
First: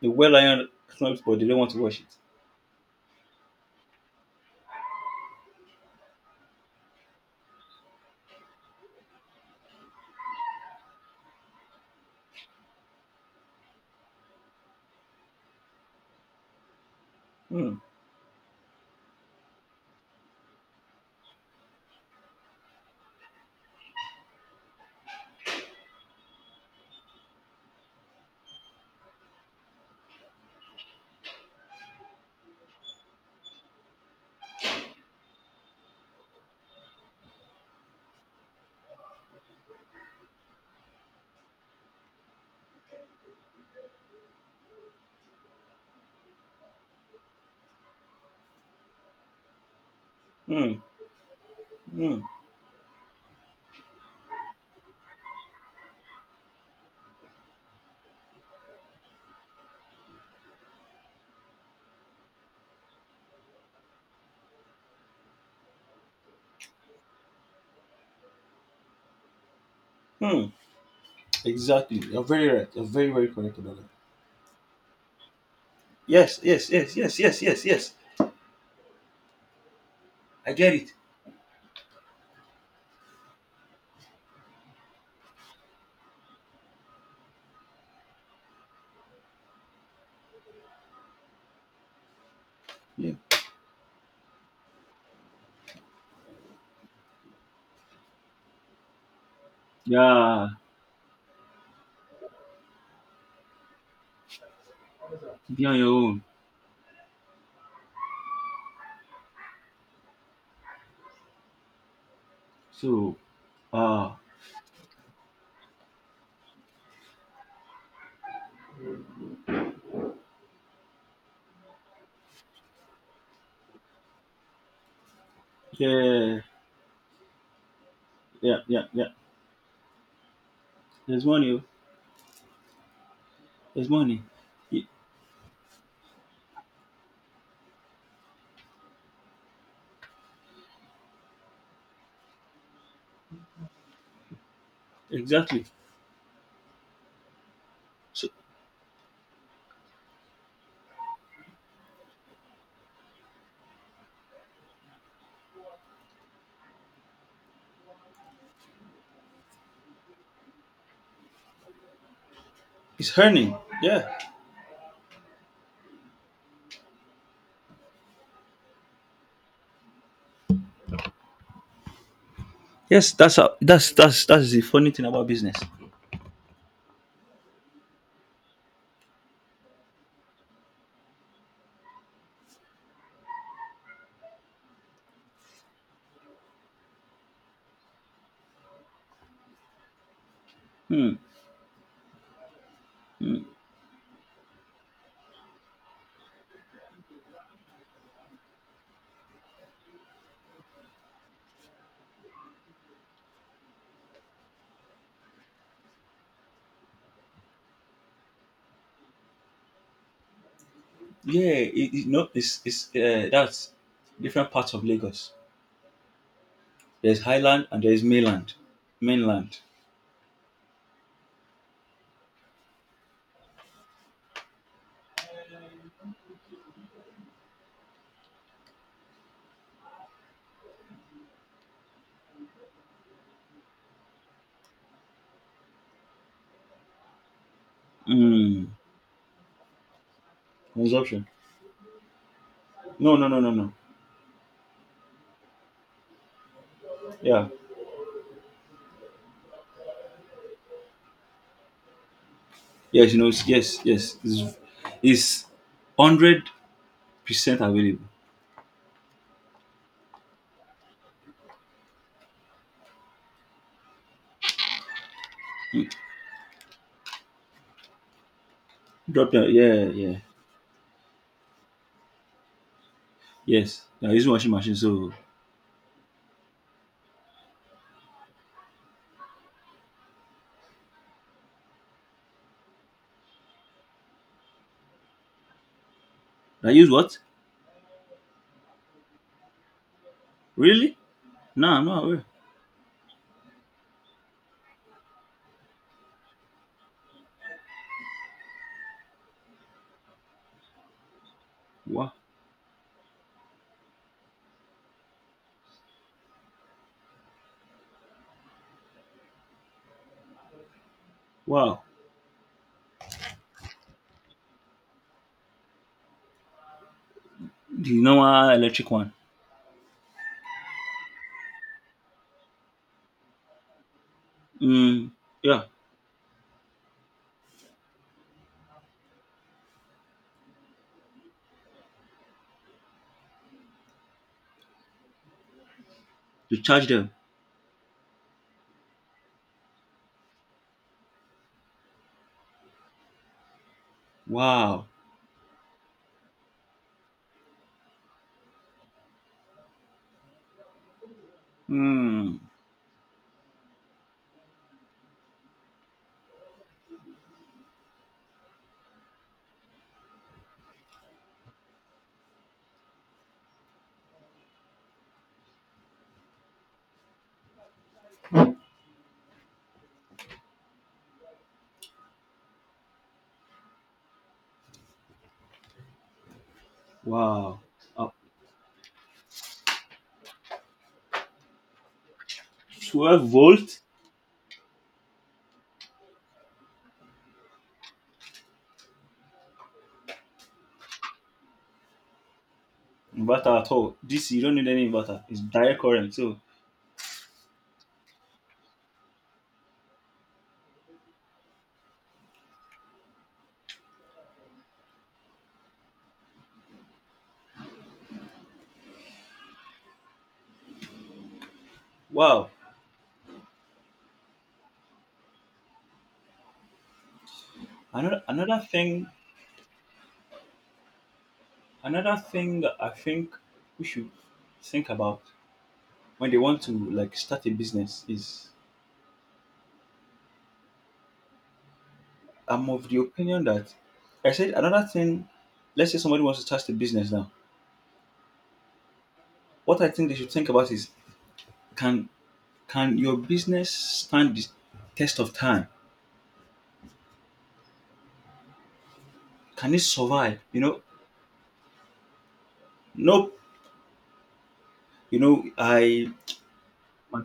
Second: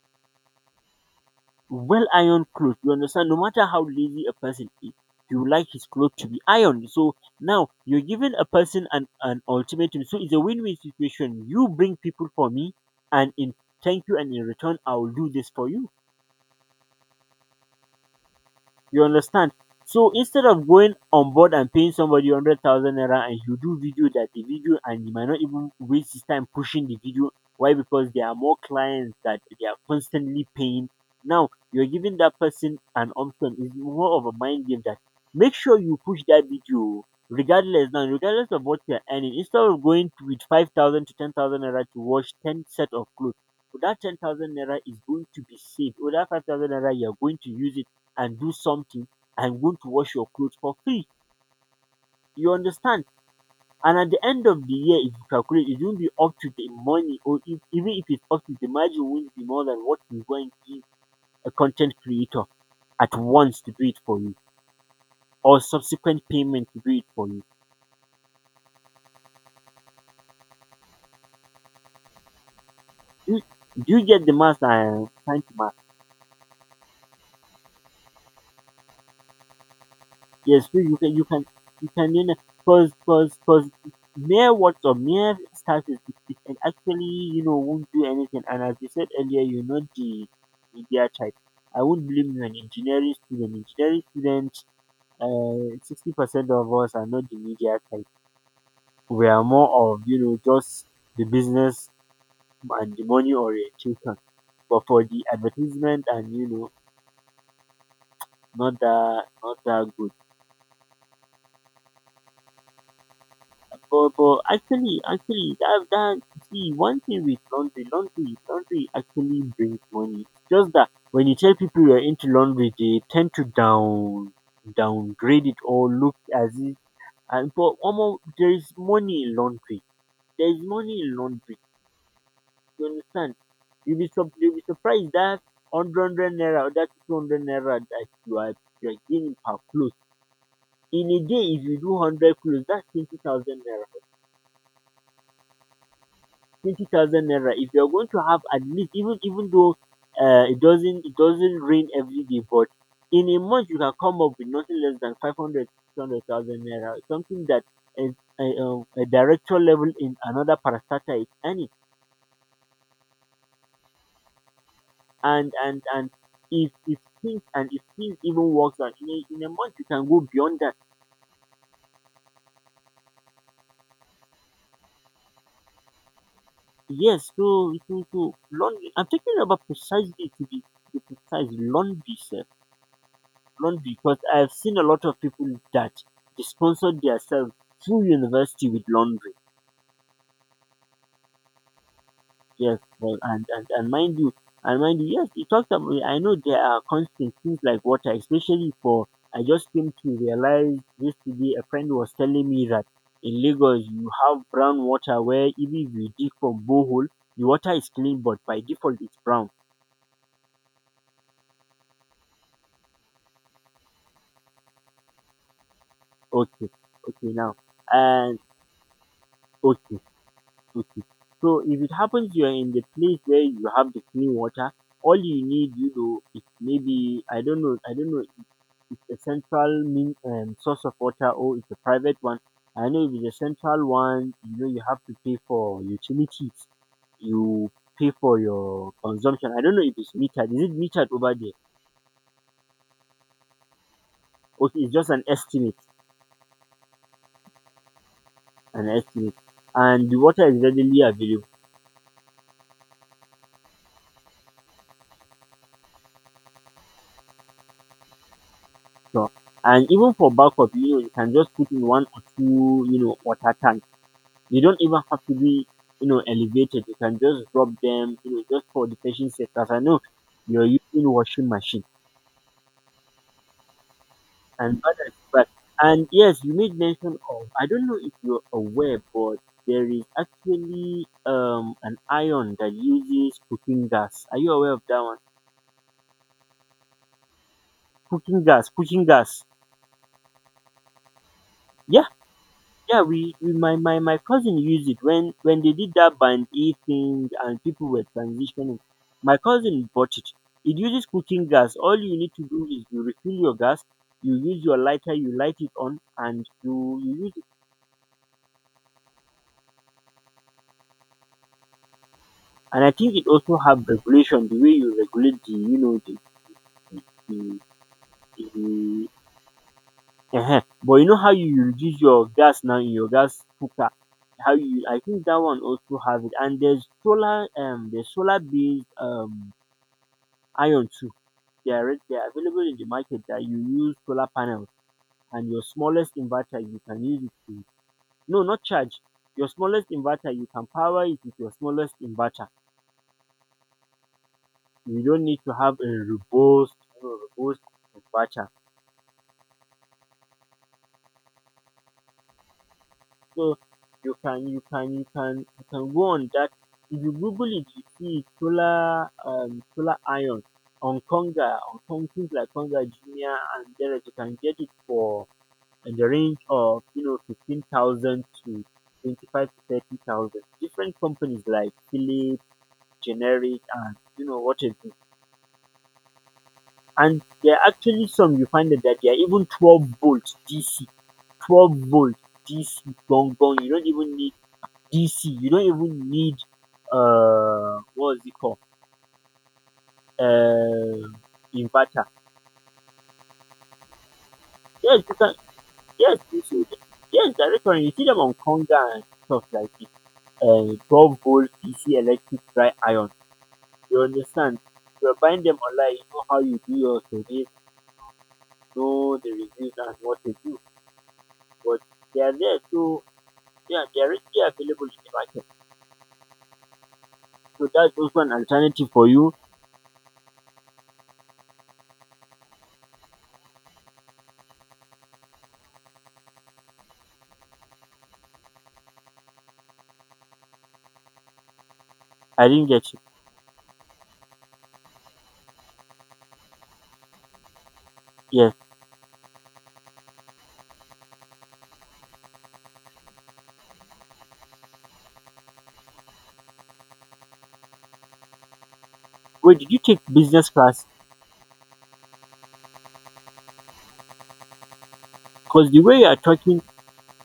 The well iron clothes, but they don't want to wash it.
Well ironed clothes. You understand? No matter how lazy a person is, he would like his clothes to be ironed. So now you're giving a person an ultimatum. So it's a win win situation. You bring people for me, and in thank you, and in return I'll do this for you.
Hmm.
You understand? So instead of going on board and paying somebody 100,000 naira and you do video — that the video — and you might not even waste his time pushing the video. Why? Because there are more clients that they are constantly paying. Now you're giving that person an option. It's more of a mind game that make sure you push that video regardless — now, regardless of what you're earning, instead of going to, with 5,000 to 10,000 naira to wash ten set of clothes, that 10,000 naira is going to be saved. Or that 5,000 naira you're going to use it and do something — I'm going to wash your clothes
Hmm.
for free.
Hmm.
You understand? And at the end of the year, if you calculate, it won't be up to the money, or if, even if it's up to the margin, won't be more than what you're going to give a content creator at once to do it for you, or subsequent payment to do it for you.
Hmm. Exactly. You're very right. You're very, very
Do,
correct about
do
that.
you get the math that I'm trying to—
Yes, yes, yes, yes, yes, yes, yes. I
Yes,
get it.
you can you know cause mere words or mere status, it can actually, won't do anything. And as you said earlier, the media type. I won't blame you, an
Yeah.
engineering student. Engineering students, 60% of us are not the media type. We are more of,
Yeah.
just the business and the money orientation. But for the
Be on your
advertisement,
own.
and not that good.
So,
But
ah.
but actually, that that see, one thing with laundry — laundry, laundry actually brings money. Just that when you tell people you're into laundry, they tend to downgrade it or look
Yeah,
as if, and but almost there
yeah,
is
yeah, yeah.
money in laundry. There is money in
There's money.
laundry.
Oh.
You understand?
There's money.
You'll be
Ye-
surprised that hundred naira or that 200 naira that you're gaining per clothes. In a day, if you do 100 clothes, that's 20,000 naira.
exactly.
20,000 naira — if you're going to
So
have at least, even though it doesn't rain every day, but in a month you can come up with nothing less than 500, 600,000 naira, something that is a director level in another parastatal is earning.
it's earning. Yeah.
And if things even works out in a month, you can go beyond that.
Yes, that's how, that's the funny thing about business.
Yes, so laundry — I'm talking about, precisely, to be precise, laundry, sir. Blunt because I've seen a lot of people that they sponsored themselves through university with laundry.
Hmm.
Yes, well,
Hmm.
and mind you, yes, you talked about. I know there are constant things like water, especially for— I just came to realize yesterday. A friend was telling me that in Lagos you have brown water, where even if you dig from borehole, the water is clean, but by default it's brown.
Yeah. It, no, it's that's different parts of Lagos.
Okay,
There's
okay now,
Highland and there's
and
mainland. Mainland.
okay Okay. So if it happens you're in the place where you have the clean water, all you need, is maybe — I don't know, if it's a central mean, source of water or it's a private one. I know if it's a central one, you have to pay for utilities. You pay for
Hmm.
your consumption. I don't know if it's metered. Is it metered
Consumption.
over there?
No, no, no, no, no.
Okay, it's just an estimate,
Yeah.
an estimate, and the water is readily available.
Yes, you know. Yes, yes. It's 100% available.
So, and even for backup, you can just put in one or two, water tanks. You don't even have to be,
Hmm.
elevated. You can just drop them, just for the
Drop
patient's sake.
down.
As I
Yeah,
know,
yeah.
you're using washing machine
Yes, I use washing machine.
and
So
others. But and yes, you made mention of— I don't know if you're aware, but there is actually an iron that uses cooking gas. Are you aware of that one?
I use what?
Cooking gas, cooking gas.
Really? No, I'm not aware.
Yeah, we my cousin used it when they did that band aid thing and people were transitioning. My cousin bought it. It uses cooking gas. All
Wow.
you need to do is you refill your gas. You use your lighter, you light it on and you use it.
Wow.
And I think it also have regulation, the way you regulate the, the,
The normal
the,
electric
the
one.
but you know how you reduce your gas now in your gas cooker — how you — I
Mm,
think that one
yeah,
also have it. And there's solar, there's solar based, iron too. They are, available in the market that you use solar panels and your smallest
to
inverter — you
charge
can
them.
use it to — no, not charge. Your smallest inverter — you can power it with your smallest inverter.
Wow.
You don't need to have a robust, robust inverter.
Mm,
So you can go on that. If you google it, you see solar, solar iron on Conga, on things like Conga Junior, and there you can get it for, in the range of, 15,000 to 25 to 30,000. Different companies like Philips, Generic, and you know what is it? And there
wow.
are actually
A
some you find that they are even 12 volt DC, 12-volt DC
12
gong gong. You
volt
don't even need DC. You don't even need what is it called? Uh, inverter.
inverter at all. This, you don't need any
Yes, you
inverter.
can.
It's direct current.
Yes,
So
you see. Yes, directly. You see them on Conga and stuff like this, 12 volt DC electric dry iron. You understand? If you find them online, you know how you do your survey, know the reviews and what they do, but they are
wow.
there. So yeah, they are readily available in the market. So that's just
Another
one
another
alternative for
thing
you.
another thing that I think we should think about when they want to like start a business is.
I didn't
I'm of
get
the
you.
opinion that I said another thing. Let's say somebody wants to start a business now.
Yes.
What I think they should think about is, can can your business stand the test of time?
Wait, did
Can
you
it
take
survive?
business
You know,
class?
nope. You know,
Cause the way you
I
are talking,
my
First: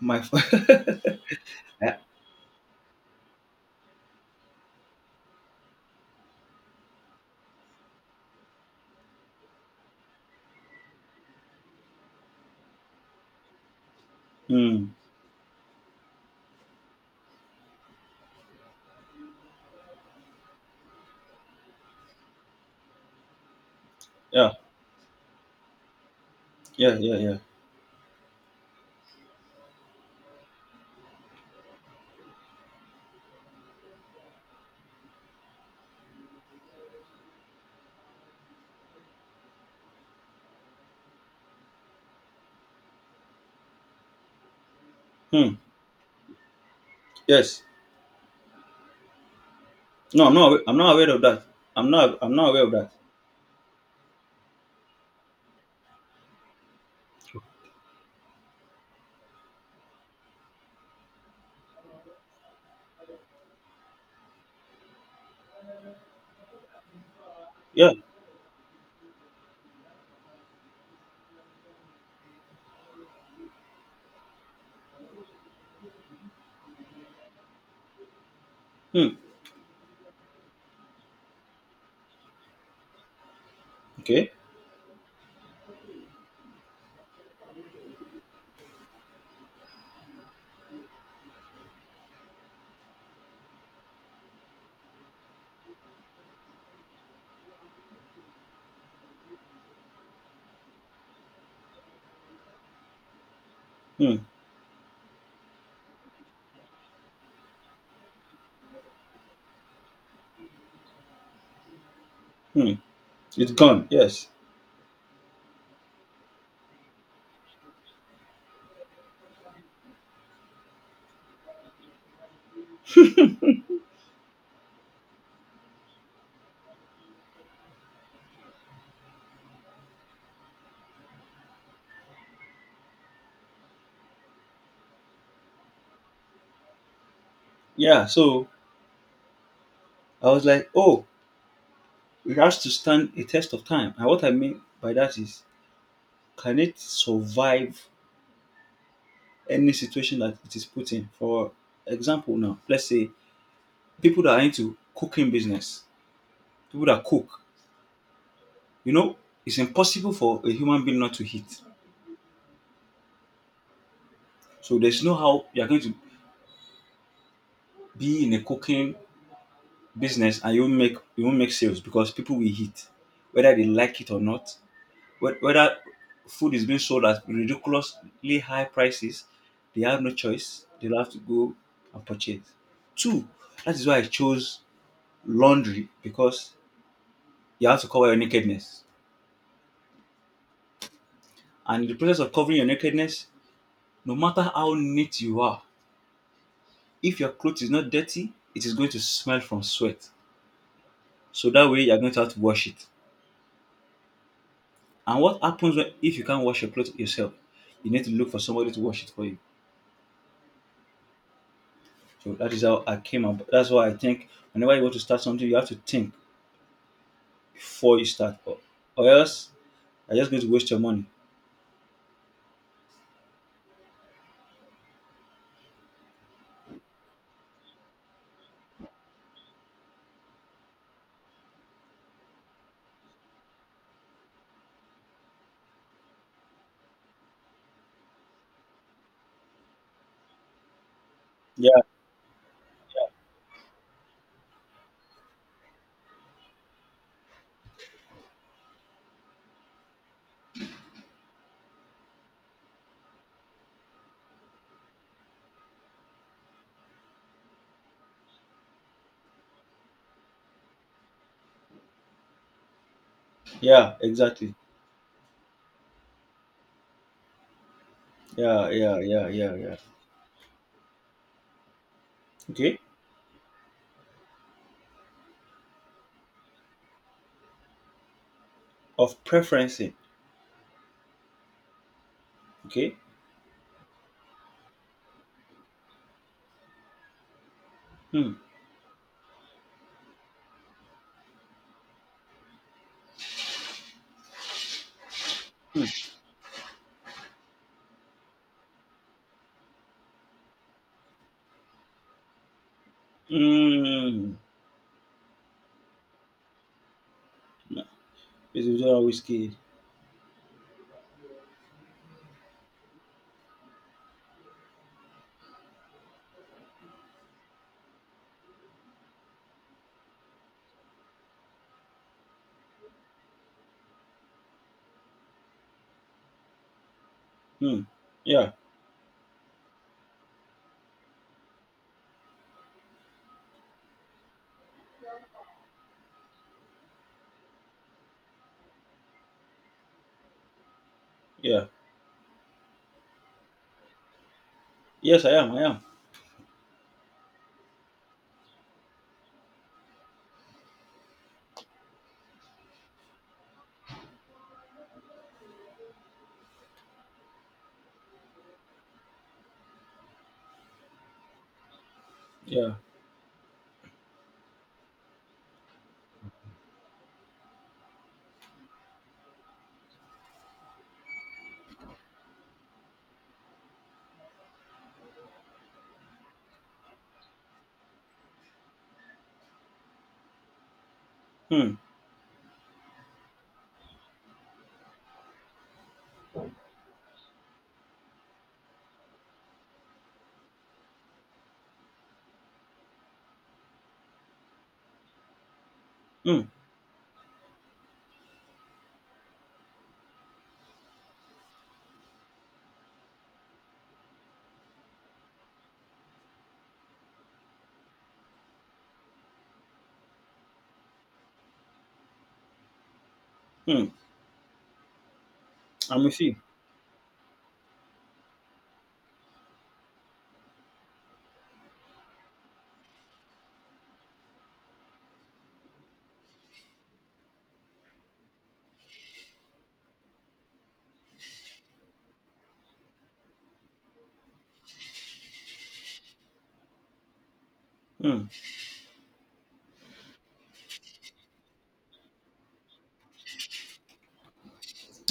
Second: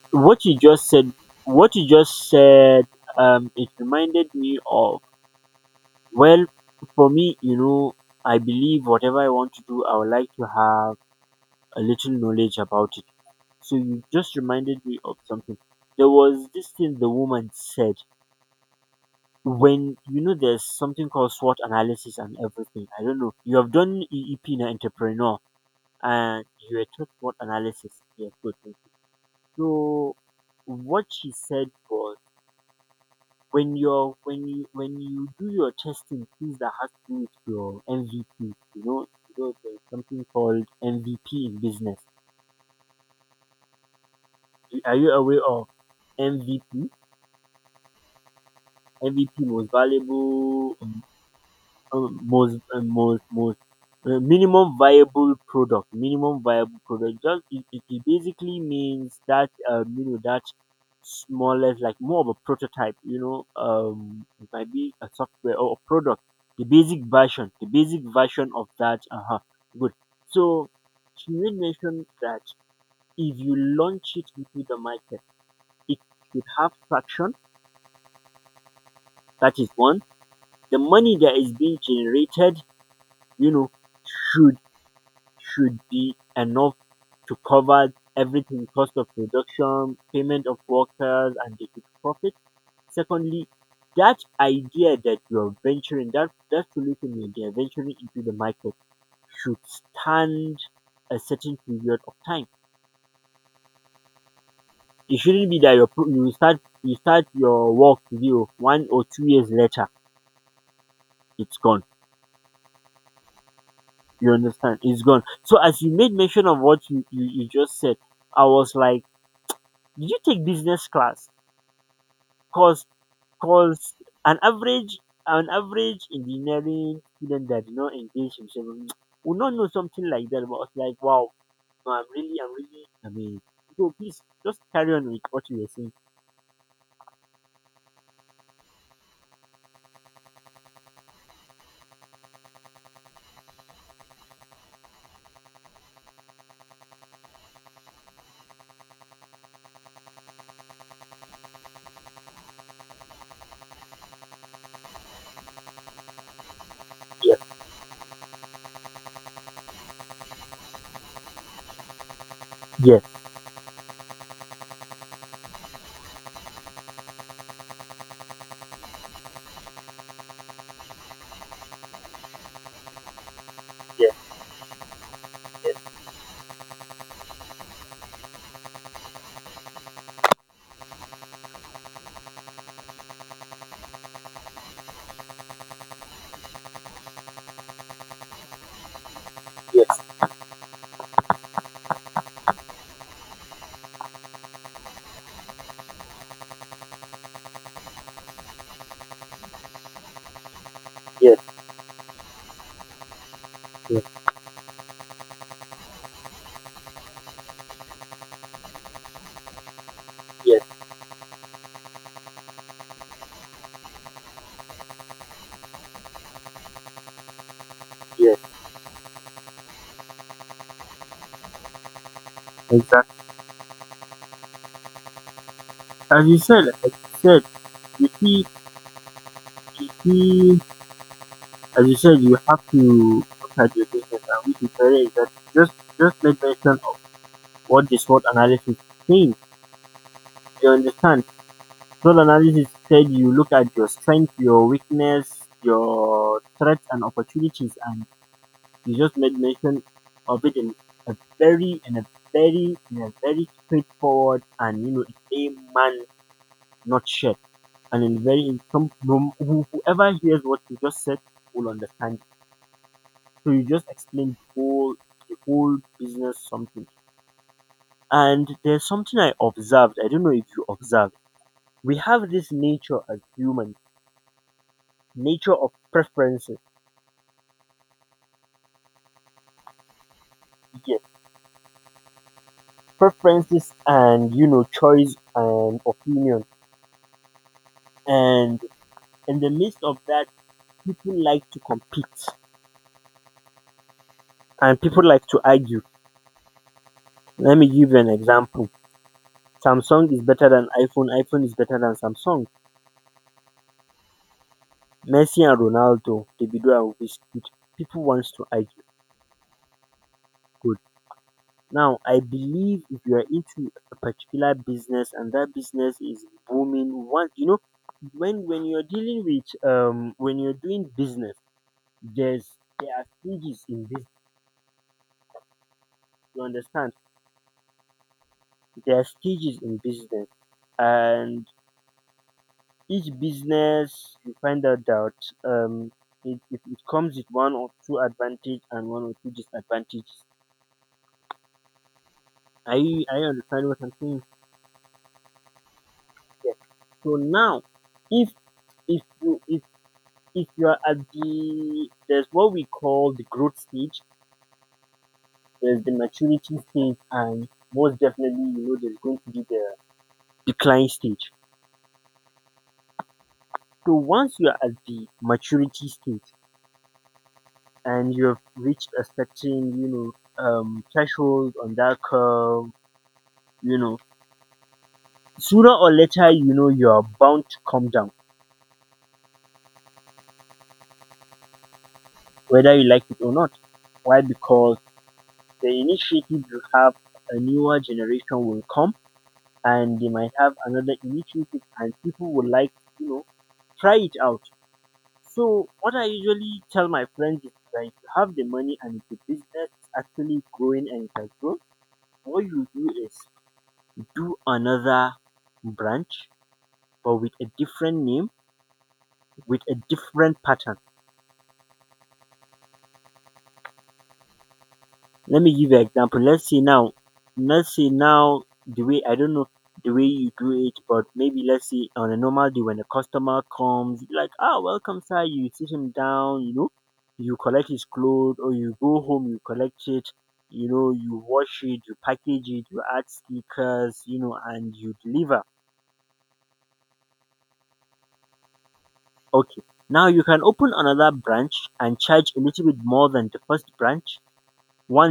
my
what you just said what you
yeah,
just said it reminded me of, well, for me, you know, I believe whatever I want to do, I would like to have a little knowledge about it. So you just reminded
mm,
me of something. There was this thing the woman said, when you know there's something called SWOT analysis and everything. I don't know. You have done
yeah,
EEP in an entrepreneur, and you were
yeah,
taught
yeah,
SWOT
yeah.
analysis. Yes, good. Thank you. So what she said was, when you do your testing, things that has to do with your MVP, you know, there's something called MVP in business. Are you aware
Hmm.
of MVP?
Yes.
MVP, most
No, I'm not.
valuable,
I'm not aware of that. I'm not
most
aware of that.
most minimum viable product. Minimum viable product. Just it basically means that you know, that smallest, like more of a prototype. You know, it might be a software or a product. The
Yeah.
basic version of that. Uh huh. Good. So she made mention that if you launch it into the market, it should have traction.
Hmm.
That is one, the money that is being generated, you know,
Okay.
should should be enough to cover everything: cost of production, payment of workers, and the profit. Secondly, that idea that you're venturing, that solution that you're venturing into the market, should stand a certain period of time.
Hmm.
It shouldn't be that you start your work, zero one or two years later, it's gone.
Hmm. It's gone. Yes.
You understand? It's gone. So as you made mention of what you just said, I was like, did you take business class? Cause cause an average an average engineering student that did not engage himself would not know something like that. But I was like, wow, no, I'm really amazed. So please just carry on with what you were saying.
Yeah. So I was like, oh. It has to stand a test of time. And what I mean by that is, can it survive any situation that it is put in? For example, now, let's say people that are into cooking business, people that cook,
Yes,
you know, it's impossible for a human being not to eat.
yes,
So there's no how you're going to be in a cooking business and you won't make sales because people will eat, whether they like it
yes,
or not. Whether
yes,
food is being sold at ridiculously high prices, they have no choice. They'll have to go and purchase. Two, that is why I chose laundry because you have to cover your nakedness.
yes,
And in the process of covering your nakedness, no matter how neat you are, if your clothes is not dirty, it is going to smell from sweat.
yes,
So that way you're going to have to wash it.
yes,
And what happens when, if you can't wash your clothes yourself? You need to look for somebody to wash it for you.
yes,
So that is how I came up. That's why I think whenever you want to start something, you have to think before you start,
yes.
or else you're just going to waste your money.
Exactly. As you said, as you said, you see you see as you said, you have to look at your business and we declare is that, just make mention of what the SWOT analysis means. You understand?
Yeah,
SWOT analysis said you look at your strength, your weakness, your threats and opportunities, and you just made mention of it in a very in a very straightforward, and you know, a man not shared, and in very in some whoever hears what you just said will understand. So you just
yeah,
explained
exactly.
whole the whole business something. And
Yeah,
there's
yeah,
something
yeah,
I
yeah, yeah.
observed. I don't know if you observed. We have this
Okay.
nature as humans, nature of preferences.
Of preferencing.
Yes,
Okay.
preferences, and you know, choice and opinion.
Hmm.
And in the midst of that, people like to compete and people like to argue.
Hmm.
Let me give you an example. Samsung is better than iPhone. iPhone is better than Samsung.
Mm.
Messi and Ronaldo, Davido and Wizkid. People wants to
Is
argue.
it a whiskey?
Now, I believe if you are into a particular business and that business is booming, one, you know, when you're dealing with when you're doing business, there's there are stages in business. You understand?
Hmm. Yeah.
There are stages in business, and each business, you find out that um it comes with one or two advantage and one or two disadvantages.
Yeah.
I understand what I'm saying
Yes, I am.
here. So now, if if you if if you are at the, there's what we call the growth stage, there's the maturity stage, and most definitely, you know, there's going to be the decline stage.
Yeah.
So once you are at the maturity stage and you have reached a certain, you know, threshold on that curve, you know, sooner or later, you know, you are bound to come down,
Hmm.
whether you like it or not. Why? Because the initiative you have, a newer generation will come and they might have another initiative, and people would like to, you know, try it out. So what I
Hmm.
usually tell my friends is that if you have the money, and if the business is actually growing and it has grown, what you do is to do another branch, but with a different name, with a different pattern.
Hmm.
Let me give you an
I'm with
example.
you.
Let's say now, the way, I don't know the way you do it, but maybe let's say on a normal day when a customer comes, you be like, ah, welcome sir, you sit him down, you know, you collect his clothes, or you go home, you collect it, you know, you wash it, you package it, you add stickers, you know, and you deliver.
Hmm.
Okay. Now you can open another branch and charge a little bit more than the first branch.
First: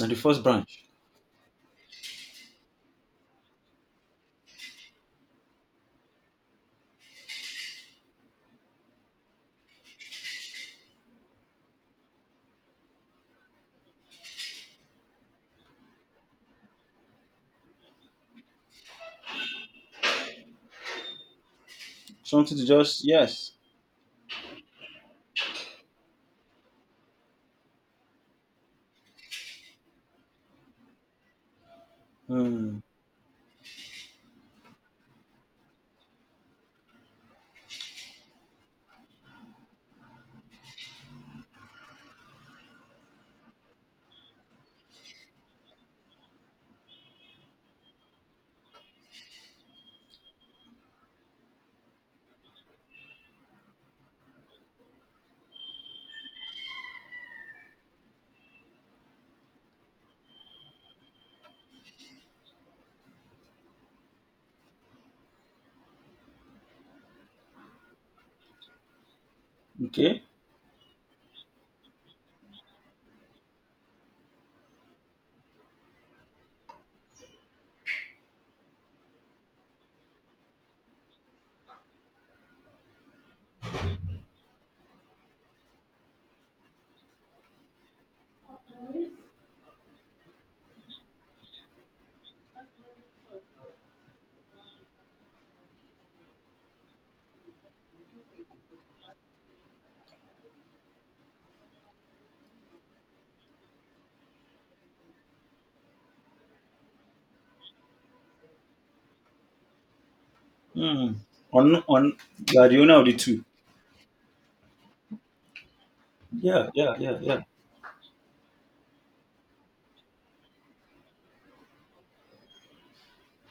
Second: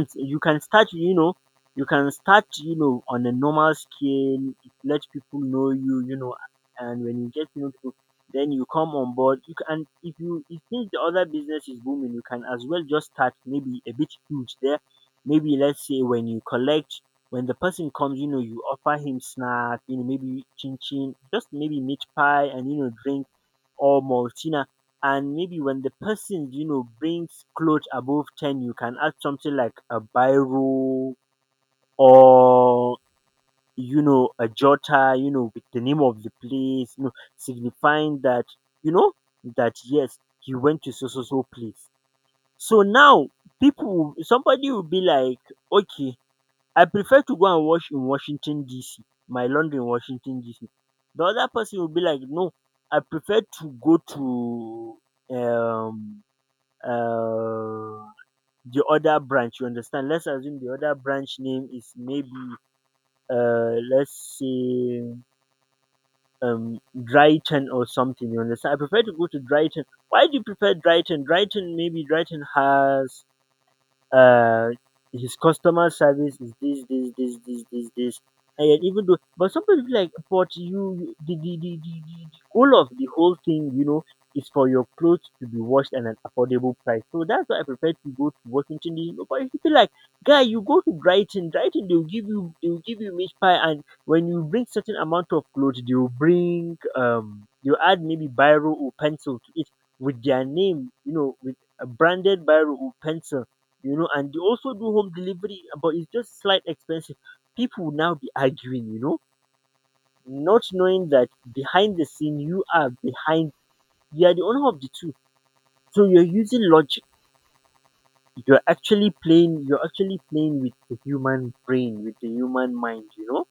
And the first branch.
you can start, you know, on a normal scale, let people know you, you know, and when you get to know people, then you come on board. You can, if you if since the other business is booming, you can as well just start maybe a bit huge there. Maybe let's say when you collect when the person comes, you know, you offer him snack, you know, maybe chin chin, just maybe meat pie,
Something to
and you know,
just
drink
yes.
or maltina. And maybe when the person, you know, brings clothes above 10, you can add something like a biro,
Hmm.
or you know, a jotter, you know, with the name of the place, you know, signifying that, you know, that yes, he went to so so so place. So now, people, somebody will be like, okay, I prefer to go and wash in Washington DC, my laundry in Washington DC. The other person go be like, no, I prefer to go to, um um the other branch, you understand. Let's assume the other branch name is maybe, let's say, Brighton or something, you understand, I prefer to go to Brighton.
Okay.
Why do you prefer Brighton? Brighton, maybe Brighton has, uh his customer service is this this this this this this, and yet even though, but somebody will be like, but the the goal of the whole thing, you know, is for your clothes to be washed at an affordable price. So that's why I prefer to go to Washington DC. But if you feel like, guy, you go to Brighton, Brighton, they'll give you, they'll give you meat pie, and when you bring certain amount of clothes, they'll bring, you add maybe biro or pencil to it with their name, you know, with a branded biro or pencil, you know, and they also do home delivery, but it's just slight expensive. People will now be arguing, you know, not knowing
Mm.
that
On
behind the
on
scene, you are
Guardiola of the two.
behind. You are the owner of the two, so you're using
Yeah, yeah,
logic.
yeah, yeah.
You're actually playing. You're actually playing with the human brain, with the human mind. You know.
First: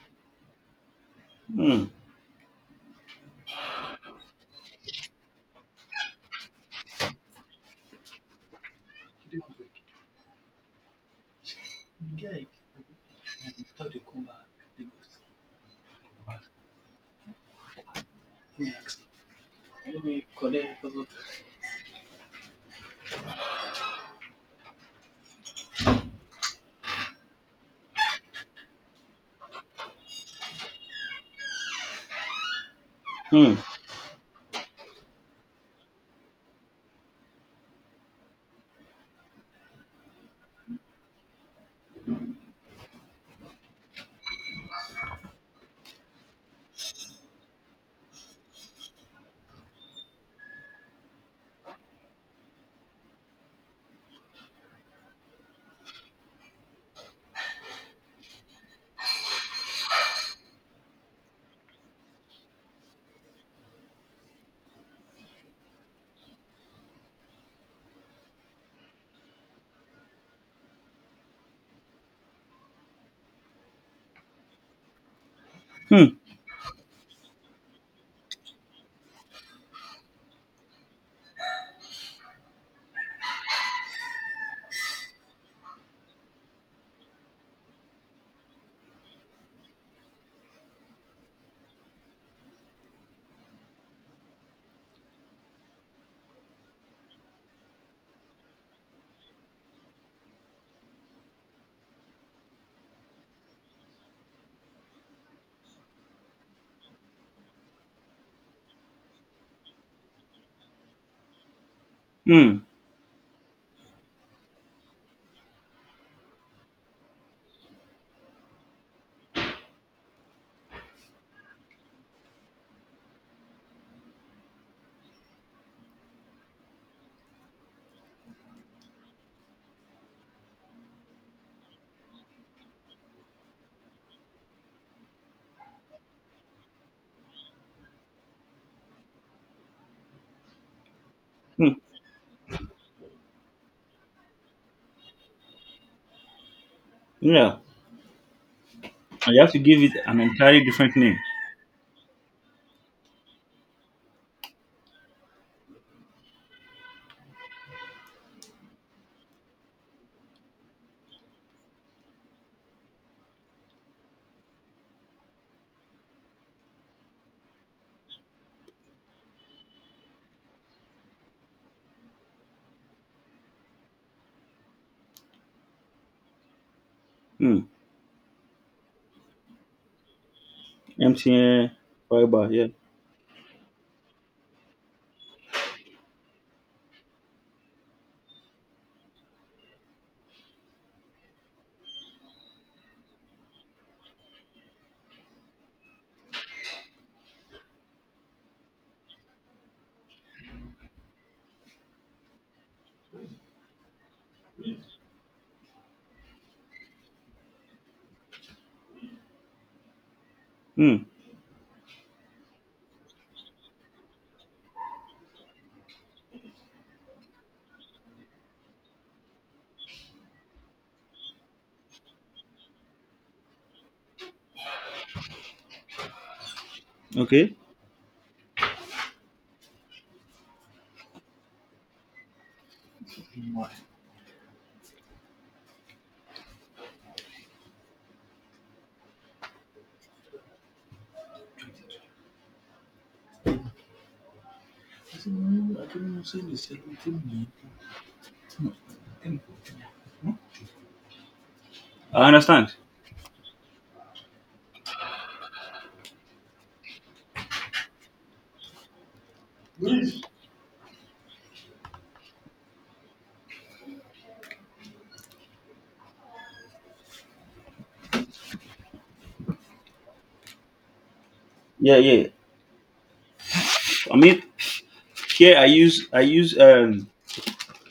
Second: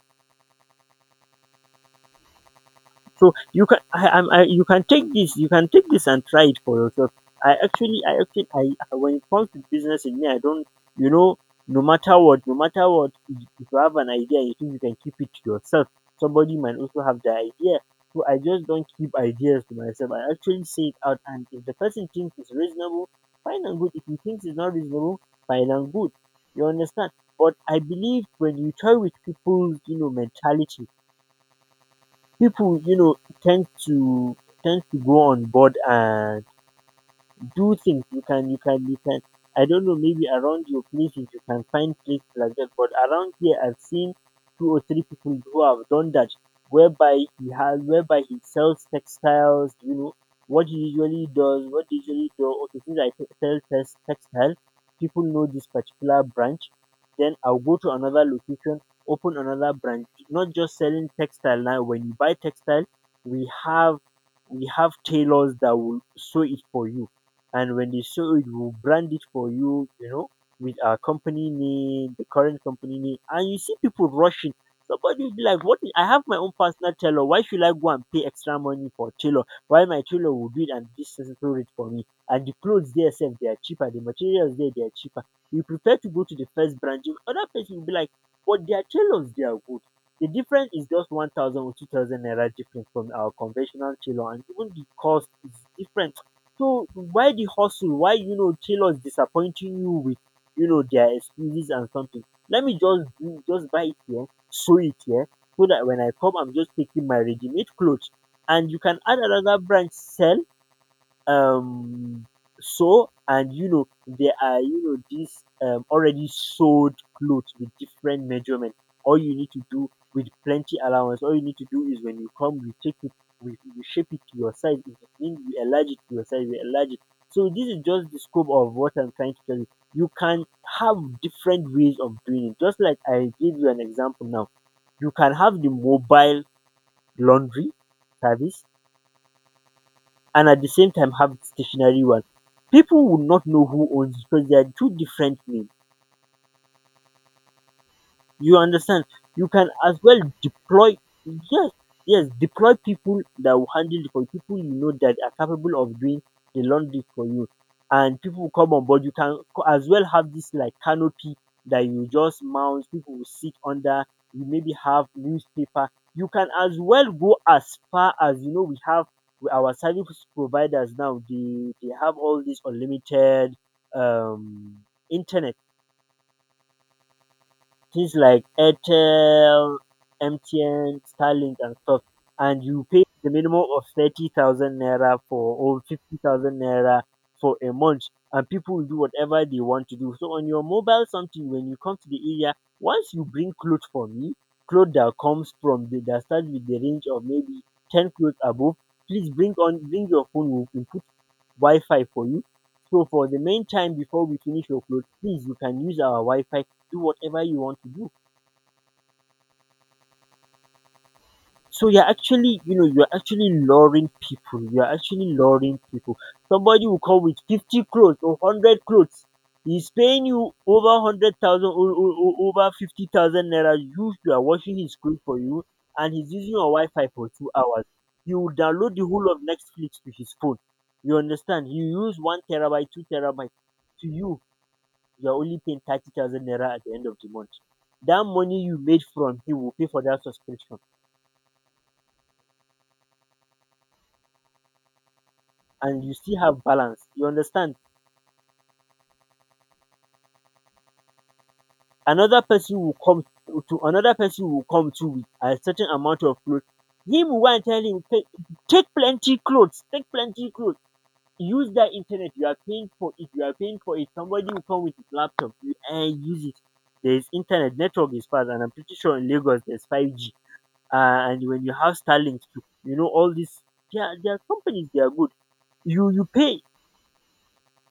Mm.
So you can, you can take this, and try it for yourself. I actually I actually I- When it comes to business in me, I don't, you know, no matter what, if you have an idea, you think you can keep it to yourself. Somebody might also have the idea. So I just don't keep ideas to myself. I actually say it out, and if the person thinks it's reasonable, fine and good. If he thinks it's not reasonable, fine and good. You understand? But I believe when you toy with people's, you know, mentality, pipo
Mm.
ten d to ten d to go on board and do things. You can. I don't know, maybe around your places you can find places like that. But around here, I've seen two or three people who have done that, whereby whereby he sells textiles. You know what he usually does. What he usually do. Okay, since I sell textile, people know this particular branch. Then I'll go to another location, open another branch. Not just selling textile now. When you buy textile, we have we have tailors that will sew it for you, and when they sew it, we'll brand it for you, you know, with our company name, the current company name. And you see people rushing. Somebody will be like, what, I
Mm.
have my own personal tailor, why should I go and pay extra money for tailor? Why, my tailor will do it and this, sew it for me, and the clothes there same, they are cheaper, the materials there, they are cheaper. You prefer to go to the first brand. Other person will be like, but their tailors, they are good. The difference is just 1000 or 2000 naira difference from our conventional tailor, and even the cost is different. So why the hustle? Why, you know, tailors disappointing you with, you know, their excuses and something? Let me just do, just buy it here, sew it here, so that when I come, I'm just taking my ready-made clothes. And you can add another branch, sell, um
Mm.
so. And you know there are, you know, these already sold clothes with different measurement. All you need to do, with plenty allowance, all you need to do is when you come, you take it. we, we shape it to your size. If it means you enlarge it to your size, we enlarge it. So this is just the scope of what I'm trying to tell you. You can have different ways of doing it, just like I gave you an example now. You can have the mobile laundry service and at the same time have the
Mm.
stationary one. People would not know who owns it because they are two different names.
Yeah.
You understand?
And you
You
have to
can
give it
as well
an entirely different
deploy,
name.
yes, yes, deploy people that will handle it for you, people you know that are capable of doing the laundry for you. And people will come on board. You can as well have this like canopy that you just mount, people will sit under, you maybe have newspaper. You can as well go as far as, you know, we have with our service providers now, they have all this unlimited um internet
Mm.
things like Airtel, MTN, Starlink,
MTN
and stuff,
fiber,
and
yeah.
you pay the minimum of 30,000 naira for, or 50,000 naira for a month, and people will do whatever they want to do. So, on your mobile something, when you come to the area, once you bring clothes for me, clothes that comes from the that starts with the range of maybe 10 clothes above, please bring on, bring your phone, we'll input Wi Fi for you. So, for the main time before we finish your clothes, please, you can use our Wi Fi, do whatever you want to do.
Mm.
So you're actually, you know, you're actually luring people. You're actually luring people. Somebody will come with 50 clothes or 100 clothes. He's paying you over over 50,000 naira. You are washing his clothes for you, and he's using your Wi Fi for two
Okay.
hours. You will download the whole of Netflix to his phone. You understand? You use one terabyte, two terabyte to you. You're only paying 30,000 naira at the end of the month. That money you made from him will pay for that subscription, and you still have balance. You understand?
I
Another
understand.
person will come another person will come to with a certain amount of clothes. Him will go and tell him, take, take plenty clothes, take plenty clothes. Use that internet. You are paying for it. You are paying for it. Somebody will come with his laptop and use it. There is internet. Network is fast, and I'm pretty sure in Lagos there's 5G, and when you have
Yeah, yeah.
Starlink too, you know all these. Yeah,
I
there are
mean
companies, they are good.
here I use
You
I
you
use
pay,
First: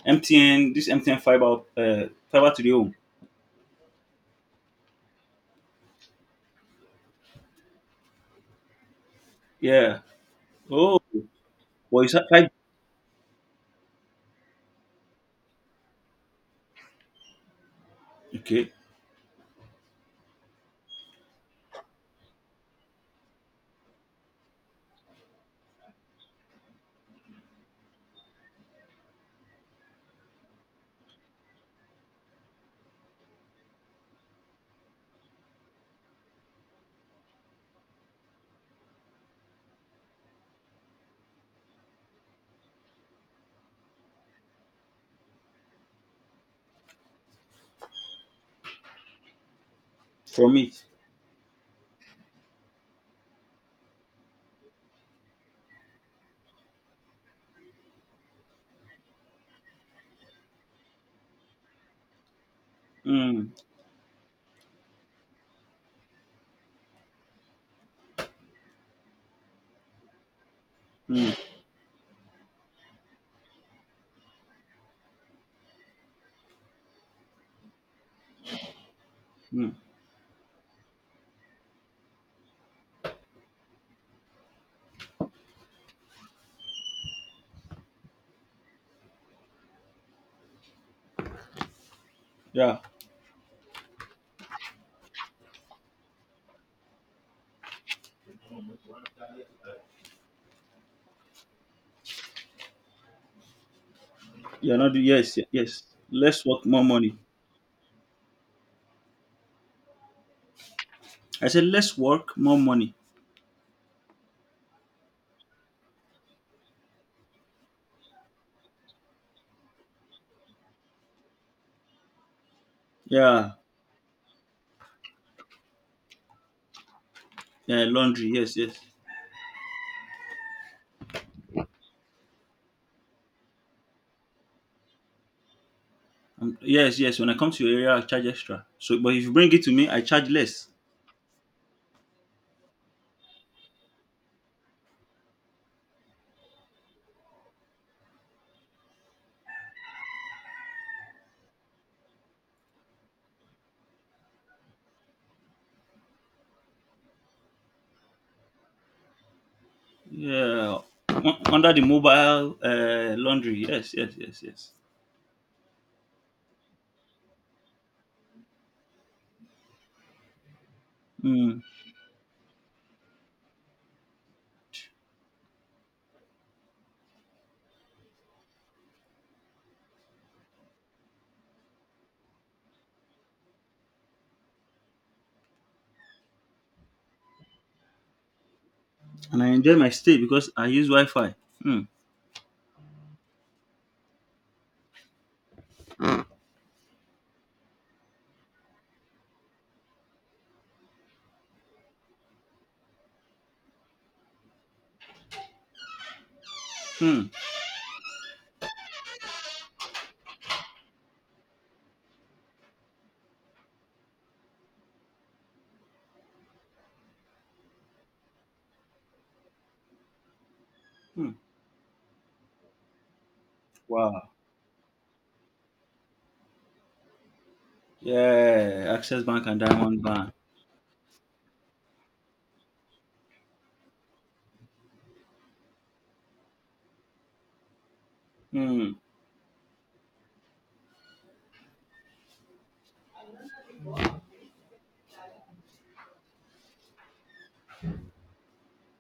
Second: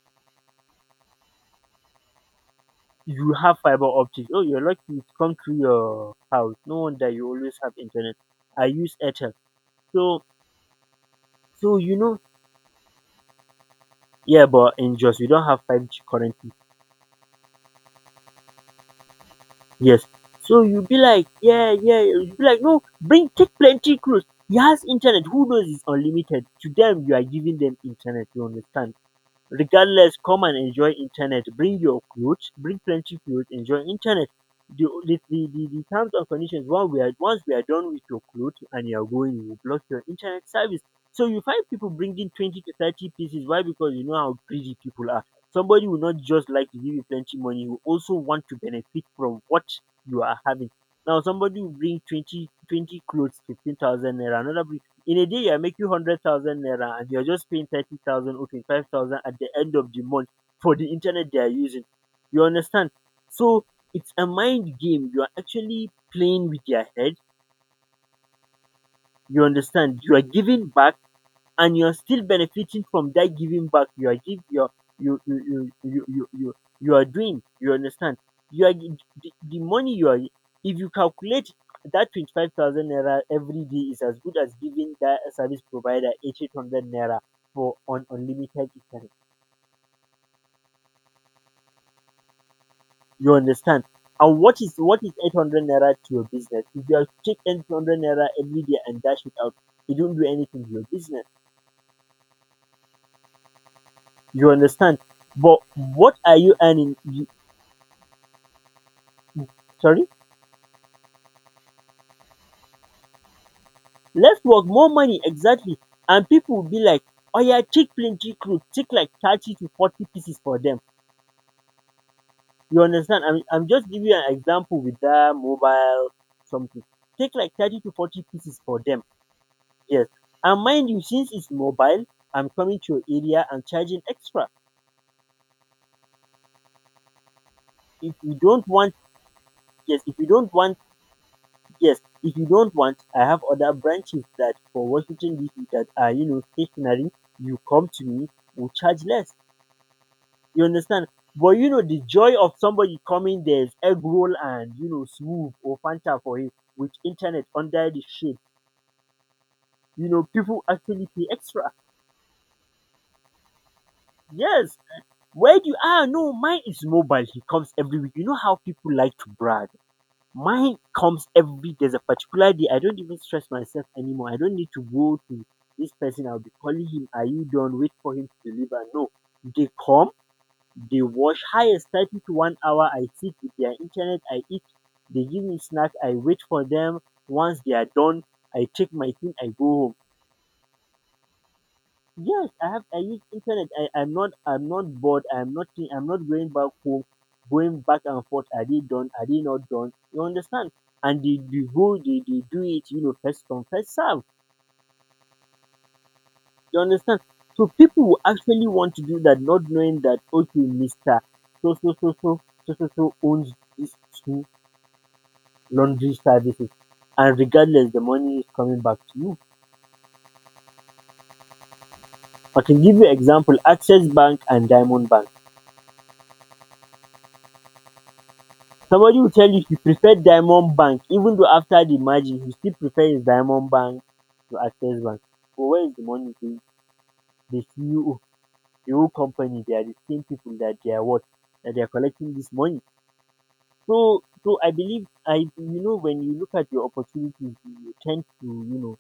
MTN fiber to the home.
you have fiber optics. Oh, you're lucky it come through your house. No wonder you always have internet. I use Airtel,
Yeah.
so,
Oh,
so you
well it's
know,
like
yeah, but in just, we don't have five G currently.
okay.
Yes, so you be like, yeah yeah, you be like, no, bring, take plenty clothes. He has internet. Who knows, it's unlimited? To them, you are giving them internet. You understand? Regardless, come and enjoy internet, bring your clothes, bring plenty clothes, enjoy internet. The terms and conditions, once we are done with your clothes and you are going, we will block your internet service. So you find people bringing 20 to 30 pieces. Why? Because you know how greedy people are. Somebody will not just like to give you plenty money, will also want to benefit from what you are
For
having.
me.
Now somebody will bring 20 20 clothes, 15,000 naira, another will, in a day you are making 100,000 naira, and you're just paying 30,000, okay, 5,000 at the end of the month for the internet they are using. You understand?
Mm.
So it's a mind game. You are actually playing with your head. You understand? You are giving back,
Mm.
and you're still benefiting from that giving back. You are give, you're, you you are doing. You understand? you are gi- the
Mm.
money you are, if you calculate that 25,000 naira every day, is as good as giving that service provider 800 naira for on unlimited internet.
Yeah.
You understand? And what is 800 naira to your business? If you are to take 800 naira every day and dash it out, it don't do anything to your business. You
You're not.
understand?
Yes,
But
yes.
what are
Less
you
work, more
earning?
money.
Sorry?
I said less work, more money.
Less work, more money, exactly. And people will be like, oh yeah, take plenty clothes, take like 30 to 40 pieces for them. You understand?
Yeah,
I'm just giving you an example with that mobile something. Take like 30
yeah.
to 40
Laundry. Yes,
pieces
yes.
for them. Yes. And mind you, since it's mobile, I'm coming to your area and charging extra.
Yes, yes. When I come to your area, I
If
charge
you
extra.
don't want,
So, but if you bring it to me,
yes,
I
if you
charge
don't
less.
want, yes, if you don't want, I have other branches that for Washington DC that are, you know, stationary. You come to me, we'll charge less. You understand? But you know, the joy of somebody coming, there's egg roll and, you know, smooth or Fanta for him, with internet under the shade. You know, people
Yeah.
actually pay
Under
extra.
the mobile laundry. Yes, yes, yes, yes.
Yes. Where do you, ah no, mine is mobile. He comes every week. You know how people like to brag. Mine comes
Mm.
every, there's a particular day. I don't even stress myself anymore. I don't need to go to this person. I'll be calling him, are you done? Wait for him to deliver. No. They come, they wash, highest 30 to 1 hour. I sit with their internet, I eat. They give me snack, I wait for them. Once they are done, I take my thing,
And I
I go
enjoy my
home.
stay because I use Wi-Fi. Mm.
Yes, I have, I use internet. I'm not bored. I'm not going back home, going back and forth. Are they done? Are they not done? You understand? And they go, they do it, you know, first come, first serve. You understand?
Mm.
So people who actually want to do that, not knowing that, okay, Mister so owns this laundry services, and regardless, the money is coming back to you.
Mm.
I can give you example, Access
Wow.
Bank and Diamond Bank.
Yeah.
Somebody
Access
will
Bank
tell
and
you he
Diamond
preferred
Bank.
Diamond Bank, even though after the margin he still prefers Diamond Bank to Access Bank. But where is the money going? The CEO,
Hmm.
the whole company, they are the same people that they are what? That they are collecting this money. So I believe, I, you know, when you look at your opportunities, you tend to,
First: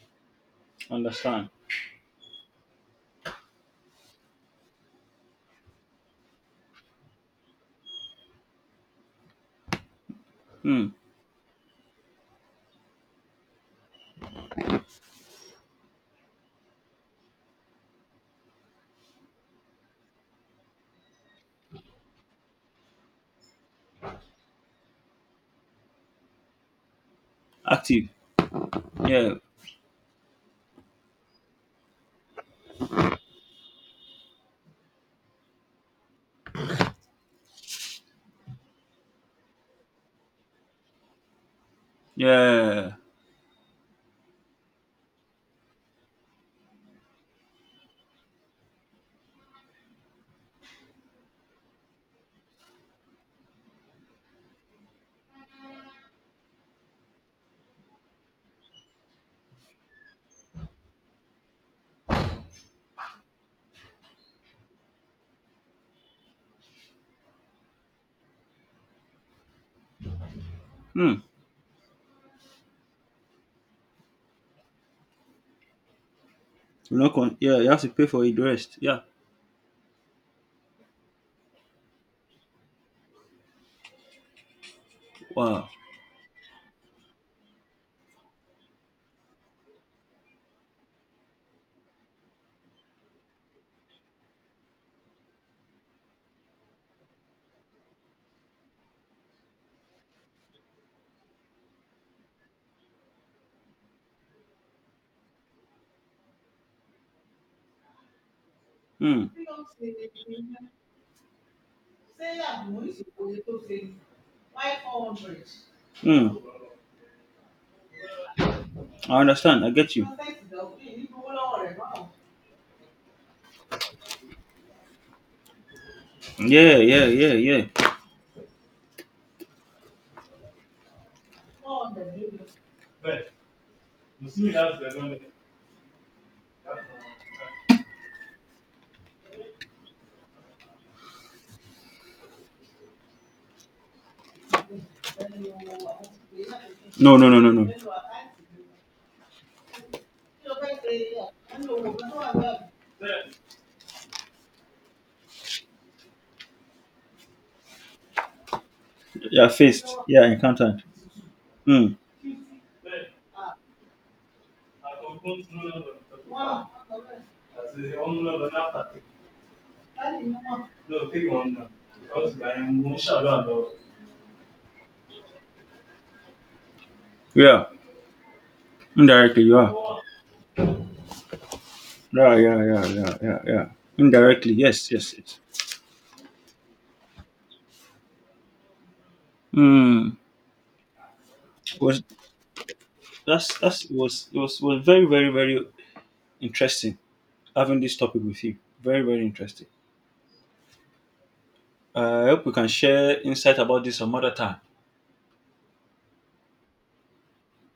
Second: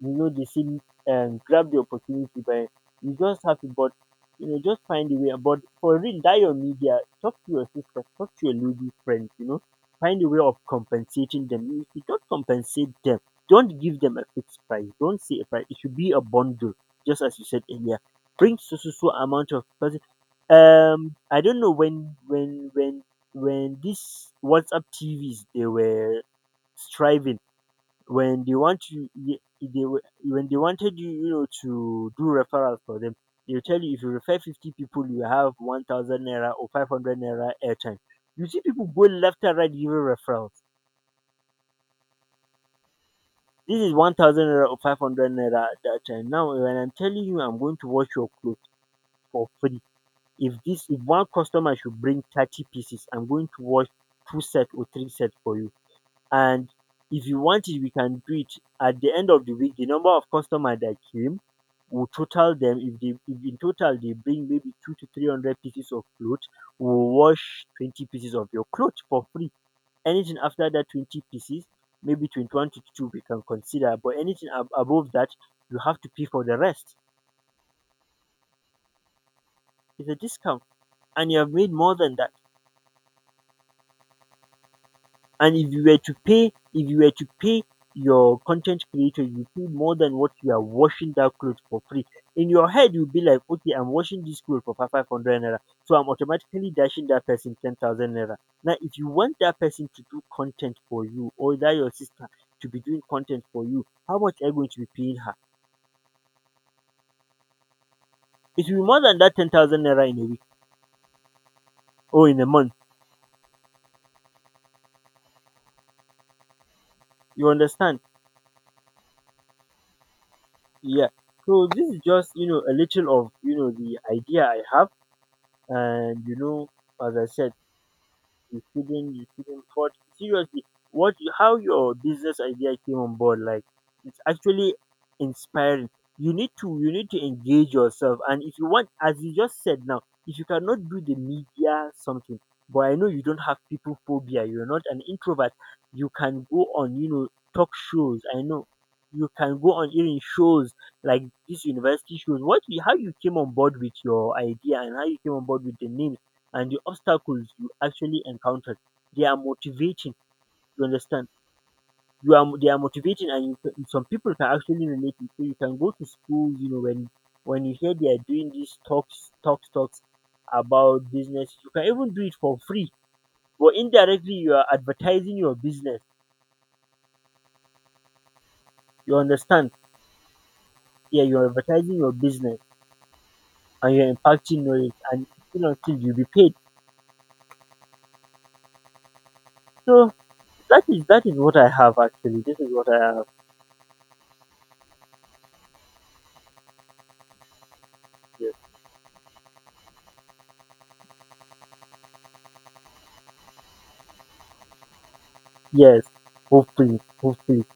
you know they see and
Understand.
grab the opportunity by, you just have to, but you know, just find a way, but for real, that your media, talk to your sister, talk to your lady friends, you know, find a way of
Hmm.
compensating them. If you don't compensate them, don't give them a fixed price, don't say a price, it should be a bundle, just as you said earlier, bring so so so amount of person. I don't know when, when these WhatsApp TVs, they were striving,
Active.
when they want you,
Yeah.
they when they wanted you, you know, to do referrals for them, they'll tell you, if you refer 50 people, you have 1000 naira or 500 naira airtime. You see people go left and right giving referrals.
Yeah.
This is 1000 naira or 500 naira at that time. Now when I'm telling you I'm going to wash your clothes for free, if this, if one customer should bring 30 pieces, I'm going to wash two sets or three sets for you, and if you want it, we can do it. At the end of the week, the number of customer that came, we'll total them. If they, if in total they bring maybe 2 to 300 pieces of clothes, we'll wash 20 pieces of your clothes for free. Anything after that
Hmm.
20 pieces, maybe 21 to 22 we can consider, but anything above that, you have to pay for the rest.
You know, yeah, you have to pay for it the rest. Yeah.
It's a discount, and you have made more than that. And
Wow.
if you were to pay, if you were to pay your content creator, you pay more than what you are washing that clothes for free. In your head you'll be like, okay, I'm washing this clothes for 500 naira, so I'm automatically dashing that person 10,000 naira. Now if you want that person to do content for you, or that your sister to be doing content for you, how much are you going to be paying her? It will be more than
Hmm.
that 10,000 naira in a week or in a month.
Hmm.
You understand?
I understand. I get you.
Yeah. So this is just, you know, a little of, you know, the idea I have, and you know,
Yeah. Yeah.
as I
Yeah.
said,
Yeah.
you shouldn't, but seriously, how your business idea came on board, like, it's actually inspiring. You need to engage yourself, and if you want, as you just said now, if you cannot do the media something, but I know you don't have people phobia, you're not an introvert, you can go on, you
No. No.
know,
No. No. No.
talk shows, I know. You can go on even shows like this, university shows, how you came on board with your idea, and how you came on board with the name, and the obstacles you actually encountered, they are
Yeah. Faced.
motivating.
Yeah. Encountered.
You understand?
Hmm.
You are, they are motivating, and some people can actually relate to, so you can go to school, you know, when you hear they are doing these talks talks talks about business, you can even do it for free, but indirectly, you are advertising your business.
Yeah.
You
Indirectly, you
understand?
are.
Yeah, you're advertising your
Yeah,
business,
yeah, yeah, yeah, yeah, yeah.
and you're
Indirectly,
impacting
yes,
knowledge,
yes,
and
yes.
still, until, you know, you'll be paid. So
Mm.
that is, that is what I have
was
actually, this is what I have
that's was it was very, very, very interesting having this topic with
here.
you. Very, very interesting. I hope we can share insight about this some other time.
Yes, hopefully, hopefully,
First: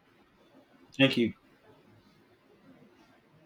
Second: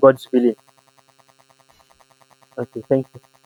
God's willing.
Thank you.
Okay, thank you.